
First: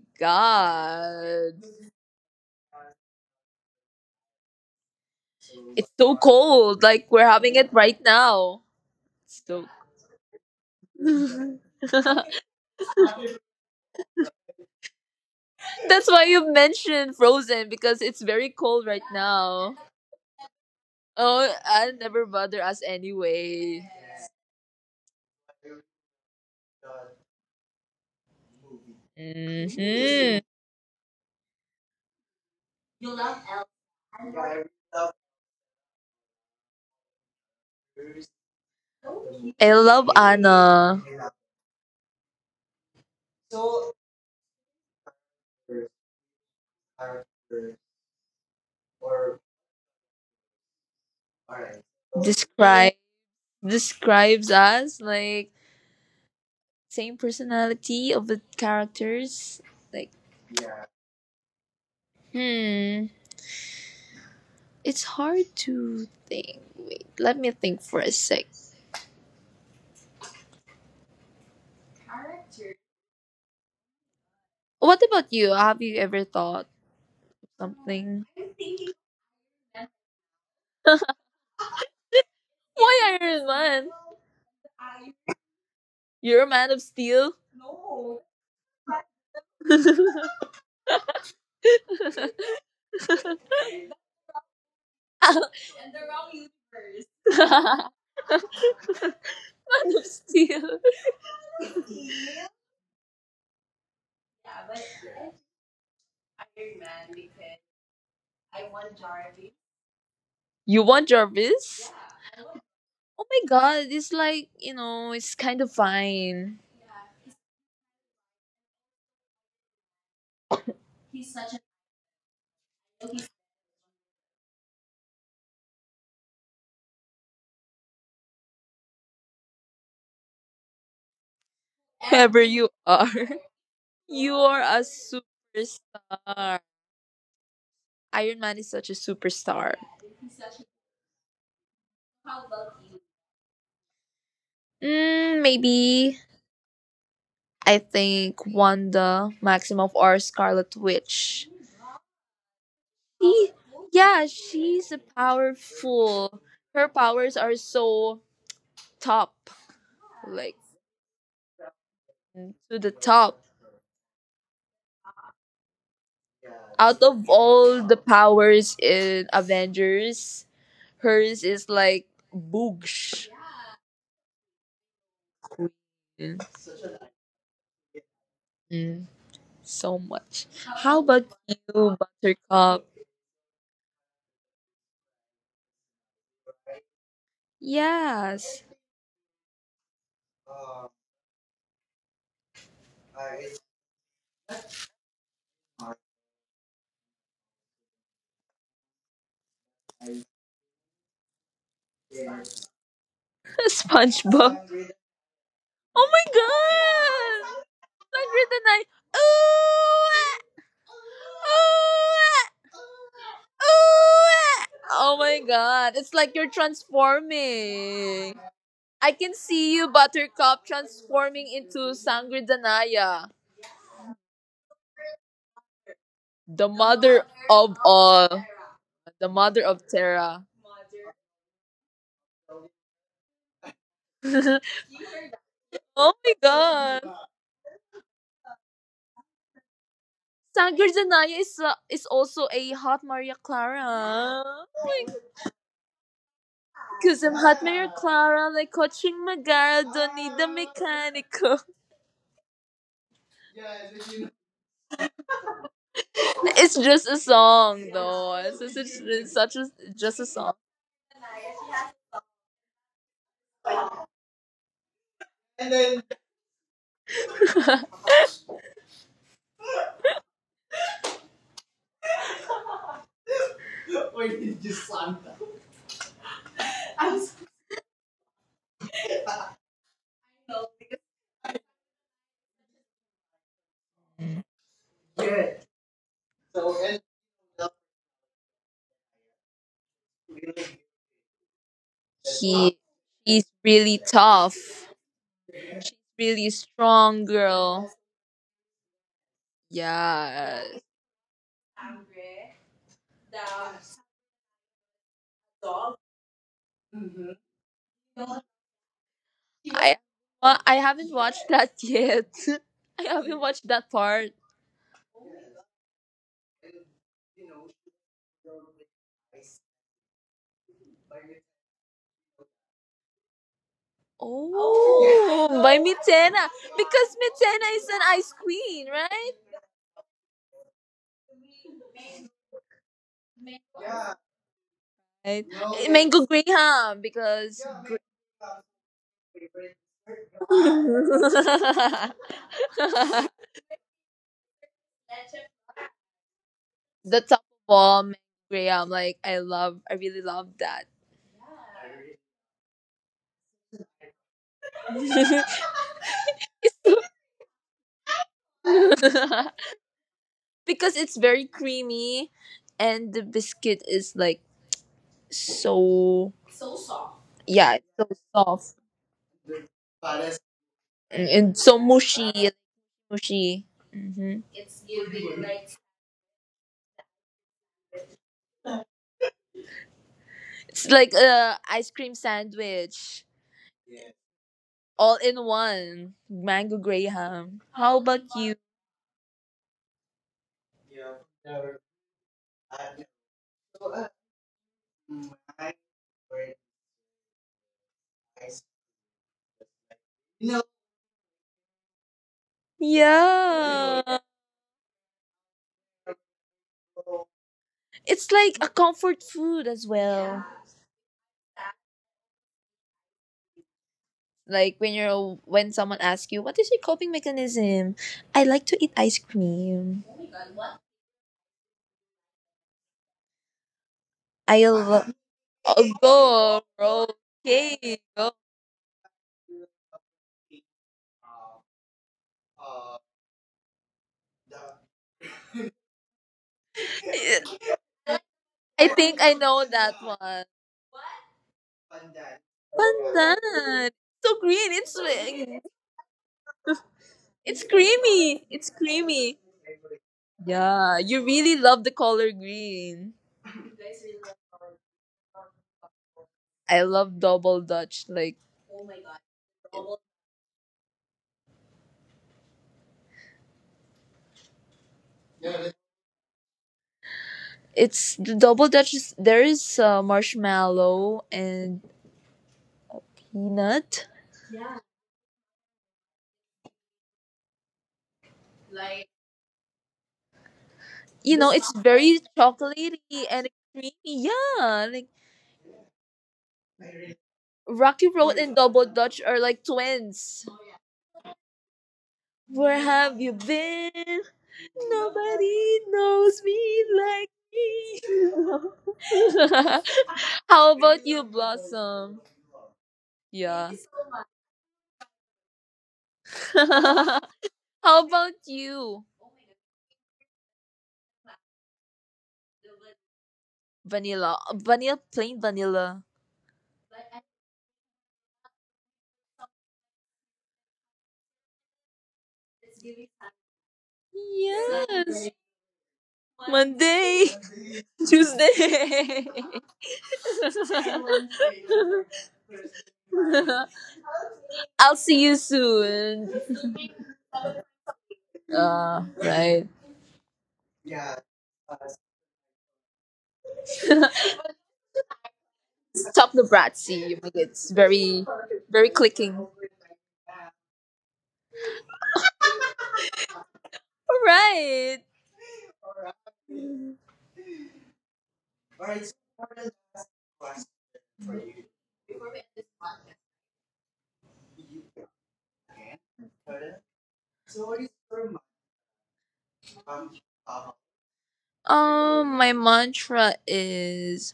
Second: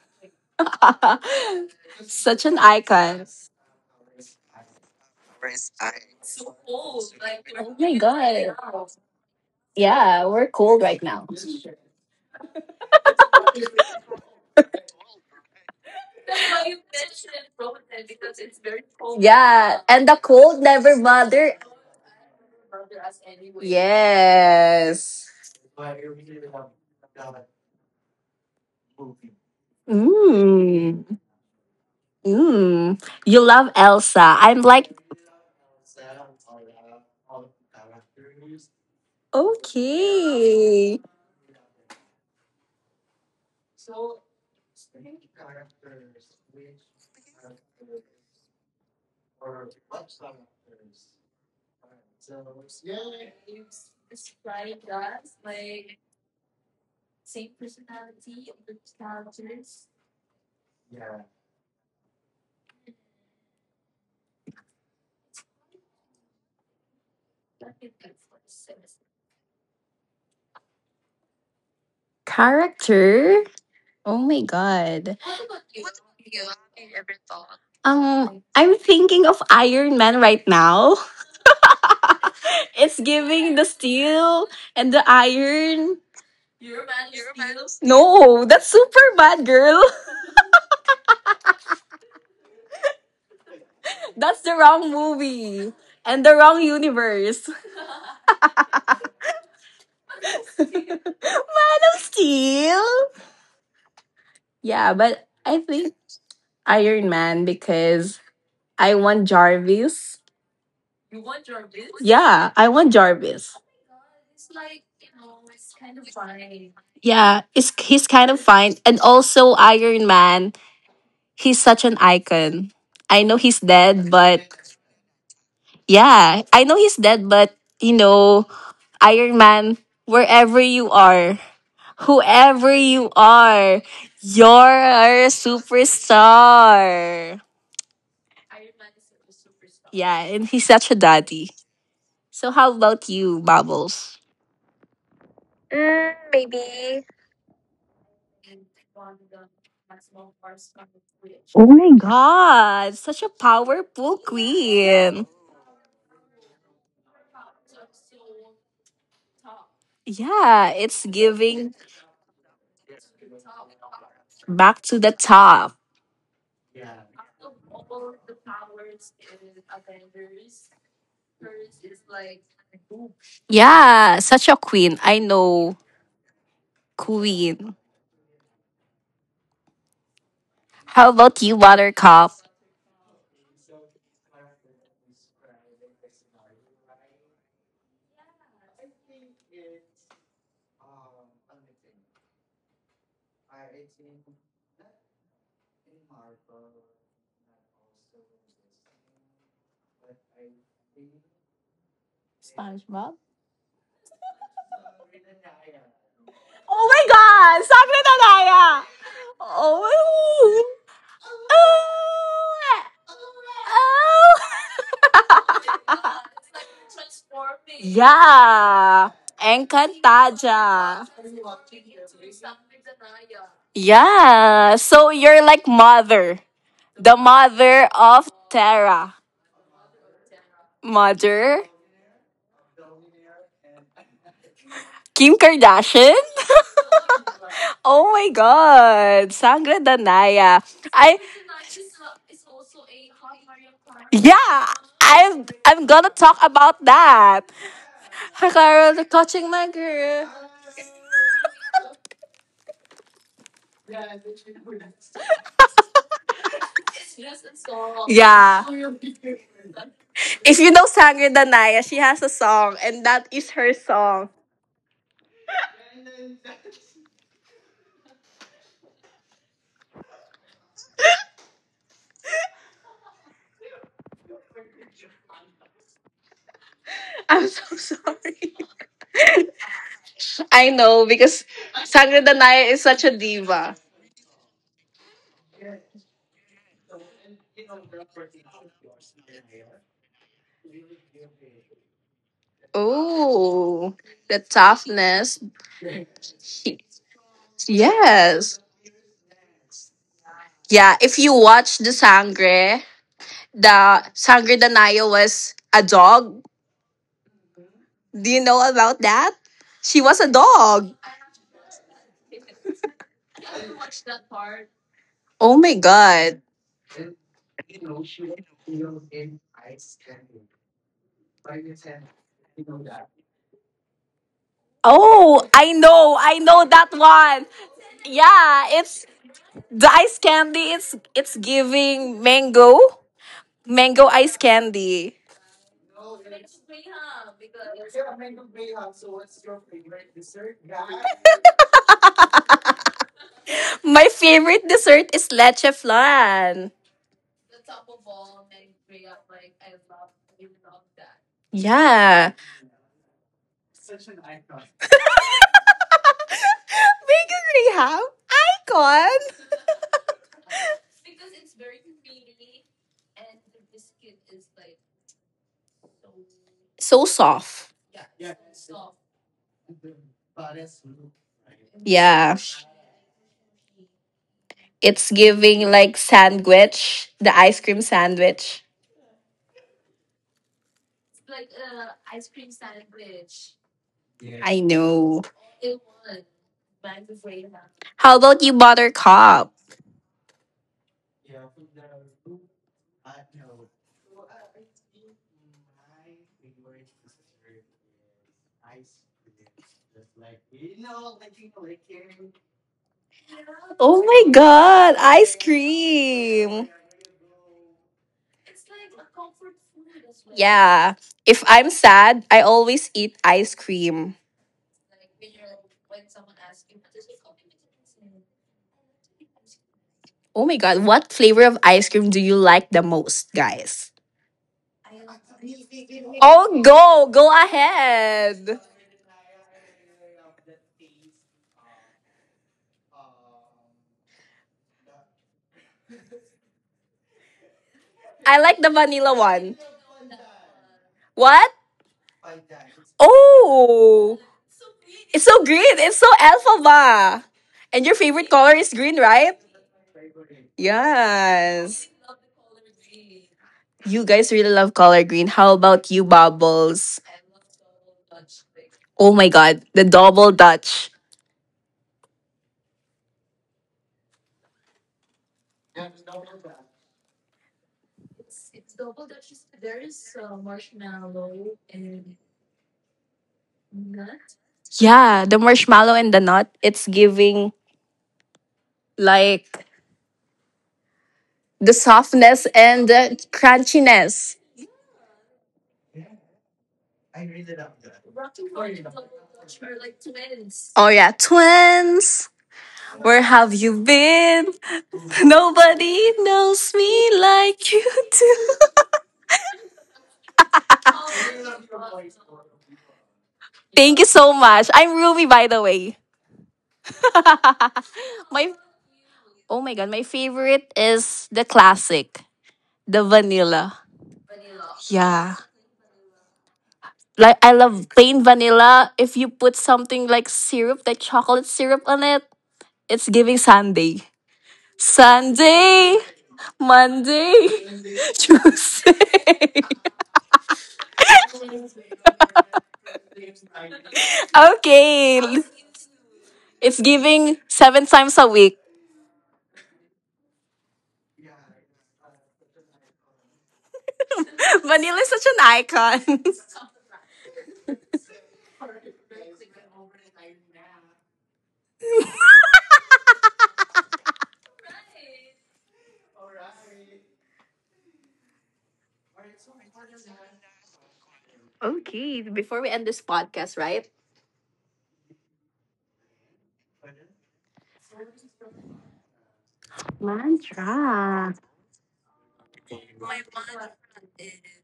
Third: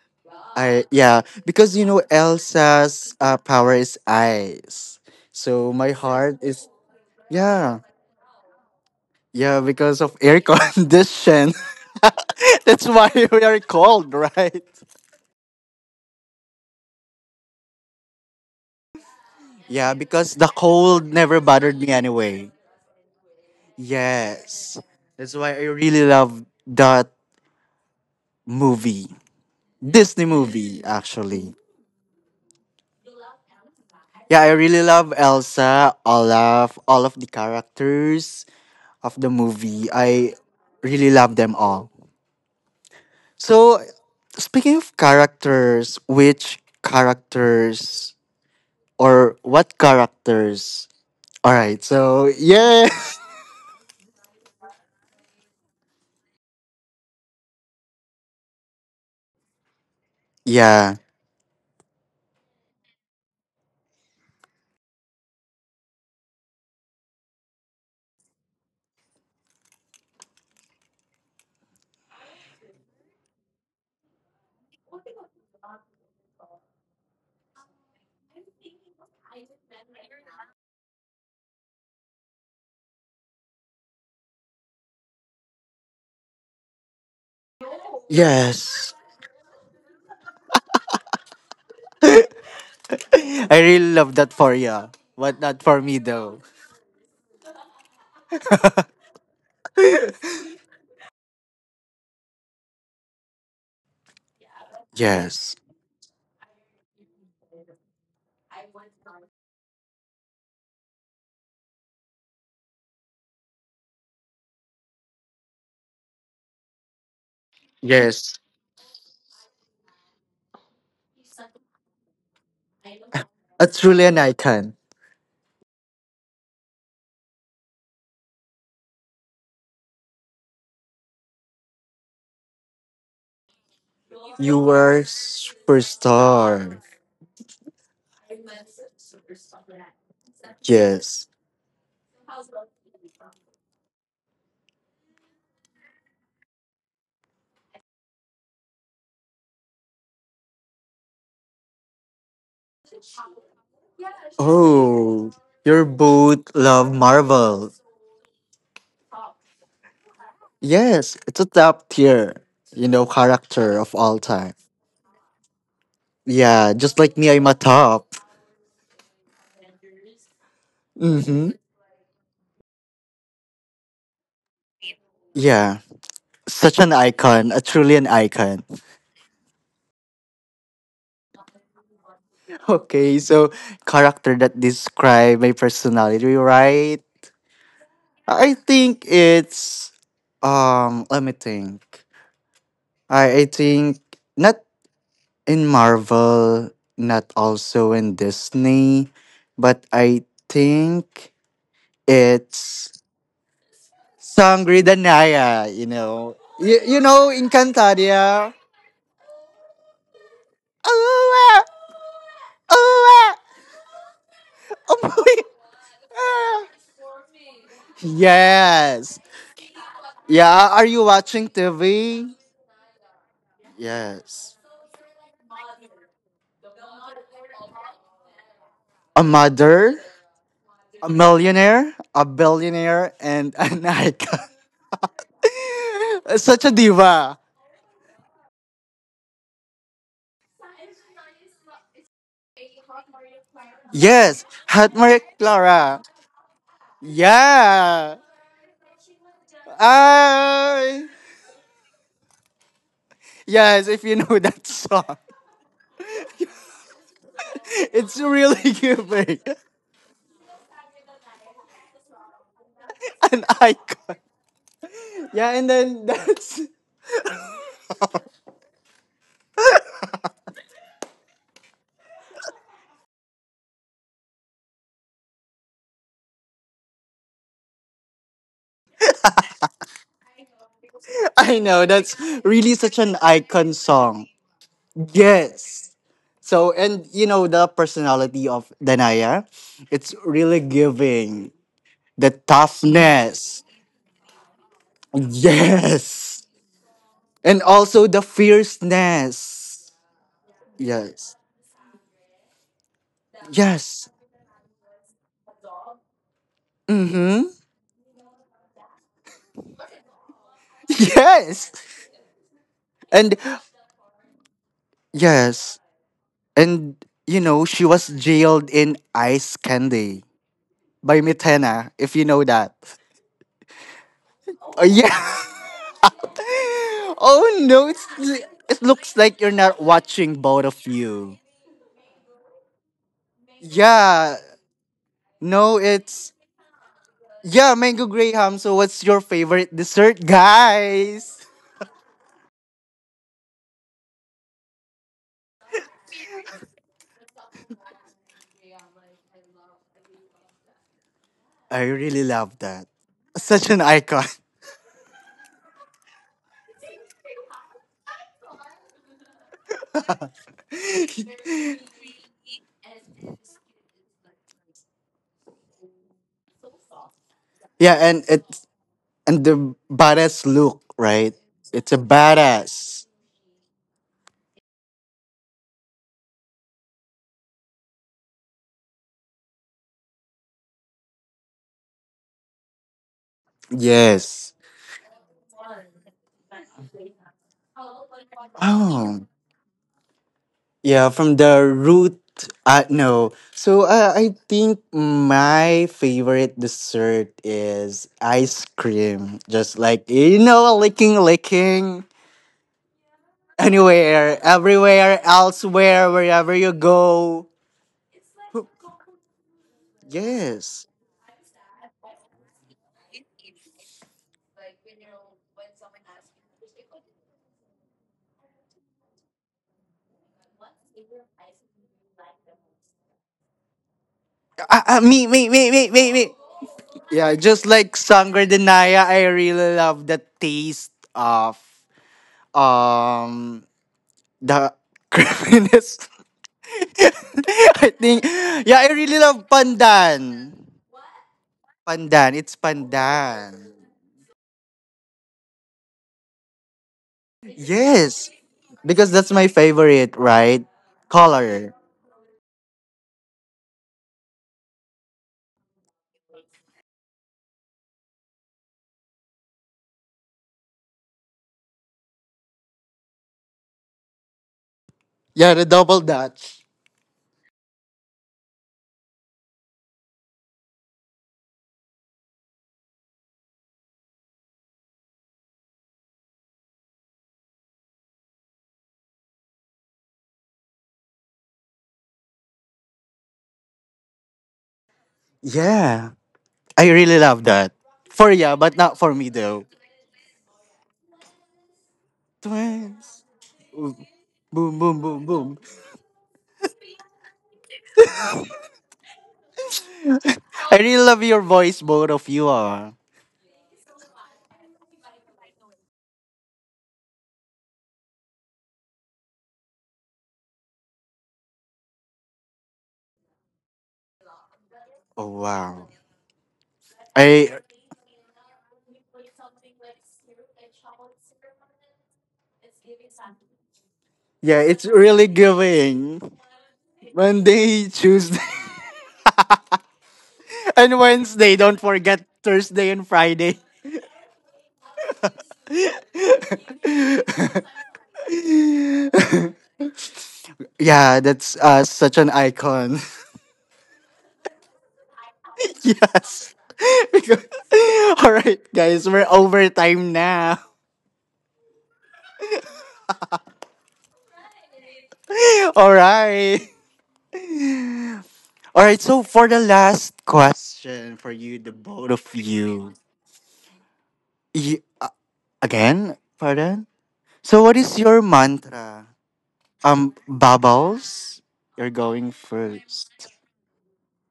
I yeah,
god!
because you know
Such an
Elsa's
icon.
power is ice. So
It's
my
so
heart is
cold. Like, we're having it
yeah.
Oh
right
my
now.
god.
It's
Yeah,
so.
because of
Yeah,
air
we're cold right now.
condition. That's why we are cold, right?
That's why you mentioned Frozen because it's very cold right now.
Yeah,
Yeah,
and the
because the
cold
cold
never
never
Oh,
bother.
bothered me
I never
anyway.
bother us anyway.
Yes. That's
Yes.
why I really love that movie. Disney
Hmm.
movie
Mm.
actually.
Mm, you love
Yeah,
Elsa.
I
I'm
really
like,
love Elsa, Olaf, all of the characters of the
I
movie.
love
I
Anna.
really
okay.
love them all. So, speaking of characters, which characters or what characters? All right, so yeah.
Describe describes us like same personality of the characters. Like,
Yeah.
hmm, it's hard to think. Wait, let me think for a sec.
Character? Oh my
What
god.
about you? Have you ever thought of something?
I'm thinking of Iron Man right now. it's
Why
giving
Iron
the
Man?
steel and the iron.
You're a man of steel.
No, that's super
Yes.
bad, girl.
Man
I really love
That's the
that for
wrong
you, but
movie
not for me
and the wrong
though.
universe.
of
Man
steel.
of Steel? Yeah, but I
Yes.
think Iron Man because I want Jarvis.
You want Jarvis?
Yeah, I want Jarvis.
Oh my god, it's like, you know, it's kind of fine.
Yeah, it's, he's kind of fine.
Yes.
And also, Iron Man, he's such an icon. I know he's
A
dead, but
truly an icon.
yeah, I know he's dead, but you know, Iron Man, wherever you are, whoever
Whoever
you
you are.
are,
You
You
are
you're
a
a
were
superstar.
superstar.
superstar.
Iron Man is such a
Yeah,
superstar.
and he's such a daddy.
Yes.
So how about you, Bubbles?
Mm, maybe I think Wanda
Oh
Maximoff or Scarlet
oh,
Witch.
my god, such a
She,
powerful
yeah,
queen.
she's a
Oh, your
powerful.
both love
Her powers are
Marvel.
so top,
Yeah,
like
it's
Yes,
giving
it's a top tier,
to
you
the
know,
top.
character of all
back
time.
to the top.
Yeah, just
Out
like
of
me, I'm a
all the
top.
powers in Avengers, hers
Mm-hmm.
is like boogsh.
Yeah, such a queen. I know.
Yeah,
Mm,
such an
Queen.
icon, a truly an icon.
mm, so much.
How
How about
about you,
you,
Buttercup?
Buttercup?
Okay, so character that describe my personality, right? I
Yes,
think it's Let me think. I think not in Marvel, not also in Disney, but I think it's
SpongeBob.
Sangre de Naya, you
Oh
know.
Oh my
You
god,
know
my god!
Sacred Anaya!
Sandra
Encantadia.
the Night. Ooh,
Oh,
ah,
Oh,
ooh,
oh.
oh,
ah, ooh,
Oh.
ah.
oh,
Oh my
my,
god! It's like you're
ah.
transforming.
yeah.
I
yes.
can see you,
Encantaja.
Buttercup,
Yeah, are you
transforming
watching
into
TV?
Sangridanaya,
Yeah.
Yes.
So you're like mother.
the
The
mother
mother
of
of
all,
Terra.
A
the mother of
mother,
Terra.
a
Mother?
millionaire, a billionaire, and an icon.
Oh
Kim Kardashian?
my
Such a
god!
diva.
oh my god. Sangra Danaya. I
Sangridanaya is also a hot Maria Clara.
yeah,
Oh
Yes,
my
I'm
hot Maria
I'm gonna talk
Clara.
about that.
Kızım Maria
Hi,
Yeah.
Clara le
Clara. They're
coaching
touching my
magara
girl.
donida
I
mecanico.
yes, if you know that song.
It's
It's
just a
just a
song
song.
though.
It's
Yeah.
really
It's such
giving
a just a song.
If you know Sangre Danaya, she has a song, and that is
an
her
icon.
song.
Yeah, and then that's
I'm so sorry. I know
I
because
know that's
Sangre
really such
Danaya
an
is such a
icon
diva.
song. Yes. So and you know the personality of Danaya, it's really giving the
he he's
toughness.
really
Oh, the
tough,
toughness.
Yes.
really strong
And
He-
girl.
also the fierceness.
Yes.
Yeah,
Yes.
Yeah, if you
Yes.
watch the Sangre
Mm-hmm.
Danaya was a dog.
I well,
Do you
I
know
haven't
about
watched
that?
that
Yes.
She
yet.
was a
I
dog.
haven't
And
watched that part.
yes. And you
Oh
know,
my
she was
god.
jailed in Ice Candy by Mitena, if you know that. Oh yeah.
Oh, by Mitena because
oh
Oh,
Mitena is
no,
an
it's,
ice
I
it
know
queen,
that
looks
right?
like you're
one.
not watching both
Yeah,
of
it's
you.
the ice candy. It's giving
Yeah.
mango,
Right.
No,
mango
Mango
ice
it's
Graham
candy.
because
yeah, mango graham. So what's your favorite dessert, guys?
the
My favorite dessert is leche
top of all Meg
flan.
Graham. Like I love, I really love that.
I really love that.
Yeah,
Such an icon.
It's- so-
bacon rehab, pecan.
because it's very creamy, and the biscuit is like so yeah,
So
it's
Yeah,
so
and
soft.
it's
soft
and the badass look,
and
right?
so
It's a
mushy, like,
Yeah,
badass.
mushy. Hmm.
it's giving like sandwich, the ice cream sandwich.
It's like a ice cream sandwich,
Yes.
I
all in
know.
one. Mango Graham. How about
How
you?
about you,
Oh.
buttercup?
Yeah, from the root. No. So I think my favorite dessert is ice cream. Just like, you know, licking, licking.
Oh
Yeah.
Anywhere,
my god,
everywhere,
ice
elsewhere, wherever you
cream.
go.
It's like a comfort food as well.
Yes.
Yeah. If I'm sad, I always eat ice cream.
Like when you're when someone asks you, "What is your coping mechanism?" I like to eat ice cream.
Oh my god, what flavor of ice cream do you like the most, guys?
I
Ah, ah,
love
me, me, me, me, me, me.
Oh,
go
go,
bro.
go
Yeah, just
Okay.
like
Go.
ahead.
sangredenaya, I really love the taste of um the creaminess. I
I
think
like the
yeah,
I
I
vanilla
really
think I
one.
love
know that one.
pandan.
What?
Pandan, it's pandan.
Pandan.
Oh,
So green.
it's so green. It's so alfalfa. And
It's
your favorite
Yes,
color
creamy.
is
It's
green,
because
right?
that's
creamy.
my favorite, right?
Yeah, you really
Yes.
Color.
love the color green.
You guys really love color green. How about you, Bubbles?
I love double dutch. Like
Oh my god, the double dutch.
Yeah, the double dutch.
it's the double dutch. Is, there is marshmallow and peanut.
Yeah, the marshmallow and the nut. It's giving like
You
the
know, it's
softness
very
and the
chocolatey and creamy.
crunchiness.
Yeah, like
Yeah, I really love that.
Rocky
For
Road and
yeah, but
Double
not for
Dutch
me
are like
though.
twins.
Oh yeah, twins.
Where
Where have
have
Twins.
you
you
been?
been?
Boom, boom, boom, boom.
Nobody
Nobody
knows
knows
me
me like
like you
me.
do.
How
I really
about you,
love your voice, both
Blossom?
of you are.
Thank
Yeah.
you so much. I'm Rumi, by the way.
How
my
about you,
oh my god, my favorite is the classic, the vanilla.
Vanilla? Vanilla,
Yeah.
Oh
plain
wow.
vanilla.
Like I love
I
plain vanilla. If you put something like syrup, like chocolate syrup on it, it's giving Sunday.
yeah, it's really
Yes.
Sunday,
giving.
Monday,
Monday,
Monday, Tuesday,
Tuesday.
Tuesday.
and Wednesday. Don't forget Thursday and Friday.
I'll
okay.
see you soon.
It's giving seven times a week.
Right.
yeah, that's such an icon.
Vanilla is such an icon.
Stop the
yes.
bratsy.
Because-
It's very,
All right,
very
guys, we're
clicking. All
over time now.
right.
All right. All right, so for the last question for you, the
okay,
both of
before we end this
you,
podcast, right?
you again, pardon. So, what is your mantra? Bubbles, you're going
My
first.
mantra is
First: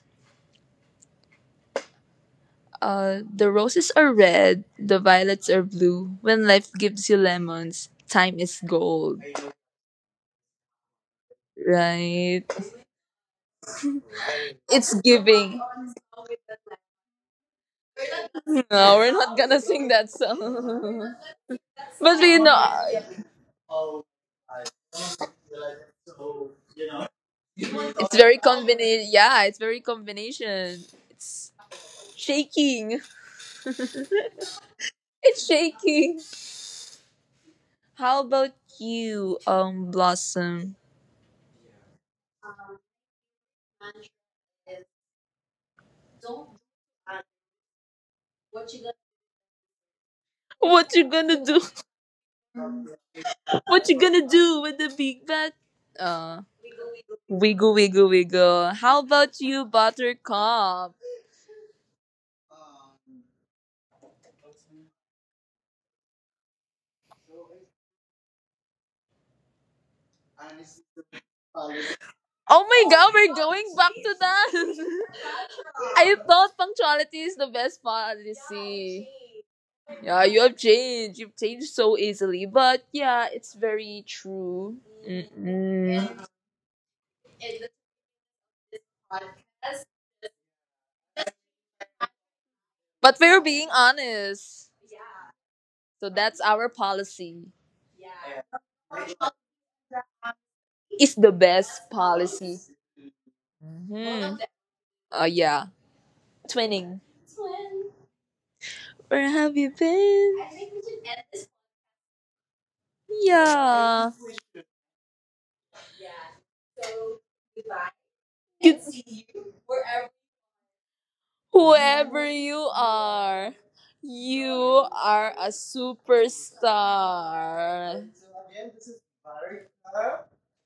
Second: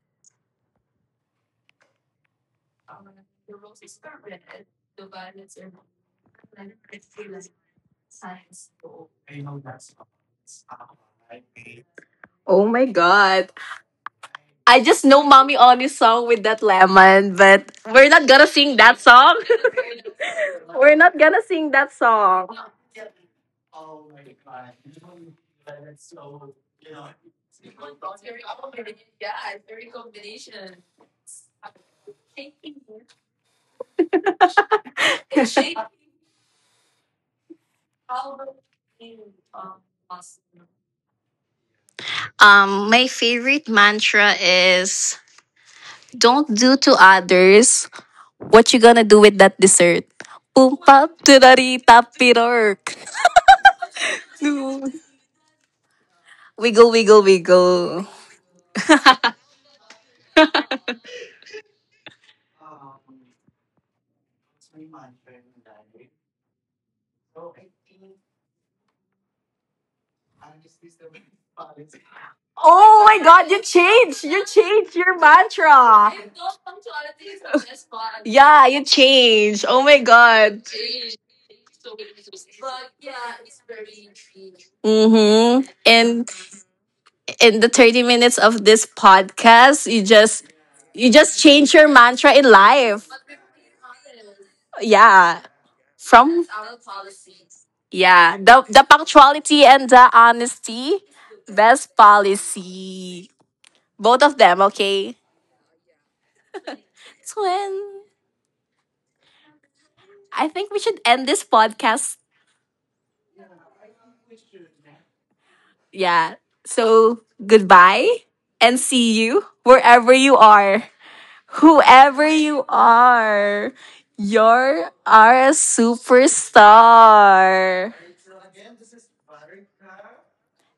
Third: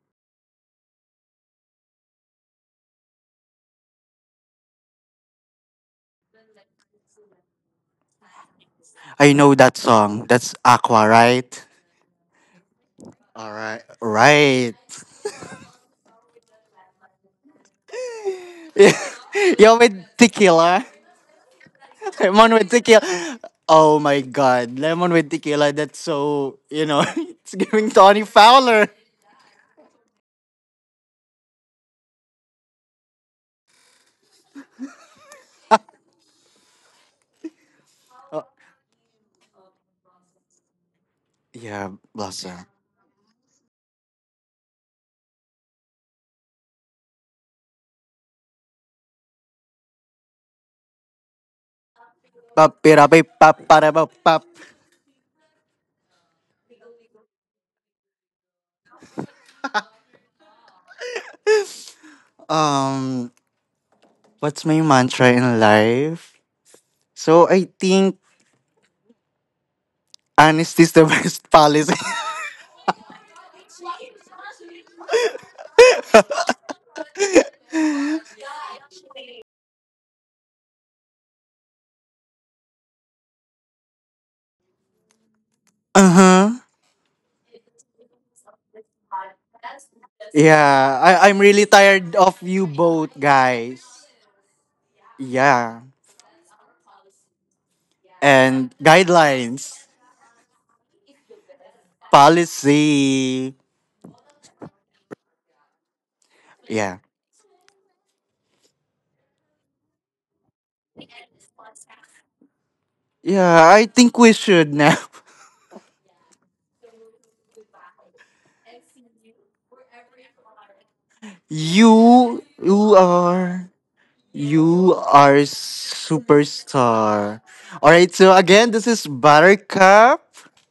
the roses are red, the violets are blue. When life gives you lemons, time is gold.
I know that song. That's Aqua, right?
Right.
Oh my
All
god.
right, right.
I
It's
just know Mommy
giving.
Oni's song with that lemon, but we're not gonna sing
No,
that
we're not
song.
gonna
Yo,
sing
with
that
tequila,
we're
song.
not gonna sing that
But you
song.
lemon with
know,
tequila. Oh my God, lemon with tequila. That's so you know, it's giving
it's
Tony
very
Fowler.
combination. Yeah, it's very combination. It's shaking. It's shaking. How
Oh,
about you, Blossom?
yeah, Blossom.
My favorite mantra is don't do to others what you gonna do with that dessert. Pum
What
pap
you gonna do?
turari
Bop,
tapirork.
bida, bop, bop, bada,
What you
bop,
gonna
bop.
do with the big bag? Uh,
We go, wiggle,
wiggle,
wiggle.
wiggle, wiggle. How about you, Buttercup?
Um, what's my mantra in life? So I think honesty is the best policy.
Oh my
Oh my
God, we're
god, you
going back
changed!
to
You
that.
changed your mantra!
I thought punctuality is the best
Yeah, you
policy.
changed. Oh my
Yeah, you
god.
have changed. You've changed so easily. But yeah, it's very true.
Mm-hmm.
uh
And
Mm-mm.
huh.
in the 30 minutes of this podcast, you just
Yeah,
you
I,
just
I'm
change
really
your
tired
mantra
of
in
you
life.
both,
But we're being
guys.
honest.
Yeah.
Yeah.
So
From
that's our policy.
yeah,
And
the punctuality and
guidelines,
the honesty,
It's the
best
best policy.
policy.
policy.
Both of
Mm-hmm.
them, okay?
Yeah.
Yeah.
Twinning.
Twin.
Where have you
I
been?
think we should end this podcast.
Yeah, I
Yeah.
think we should now.
Yeah. So goodbye and see you wherever you are. Whoever
Whoever
You, you are.
you
you
are
You
are
a
are
a
superstar.
superstar.
All right,
superstar.
so again, this is Buttercup.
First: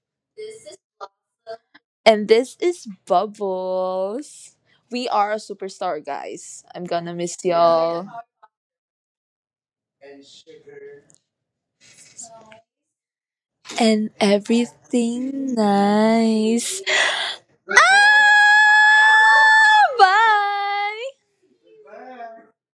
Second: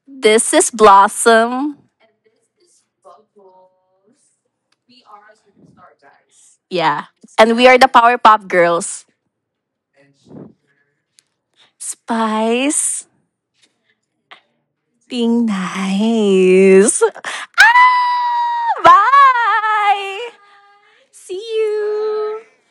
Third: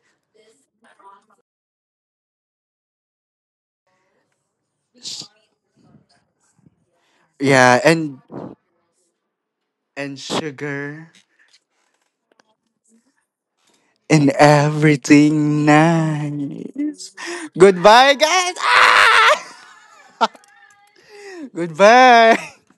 This is Blossom.
And this is Bubbles. We are a superstar, guys. I'm
Yeah.
gonna miss
And we
Yeah,
are the
y'all.
Power Pop Girls.
and sugar
Spice.
And
and
Being
everything
everything
nice.
nice.
nice.
啊，
Goodbye, guys.
Ah!
Ah!
Bye.
拜。
See you.
Goodbye.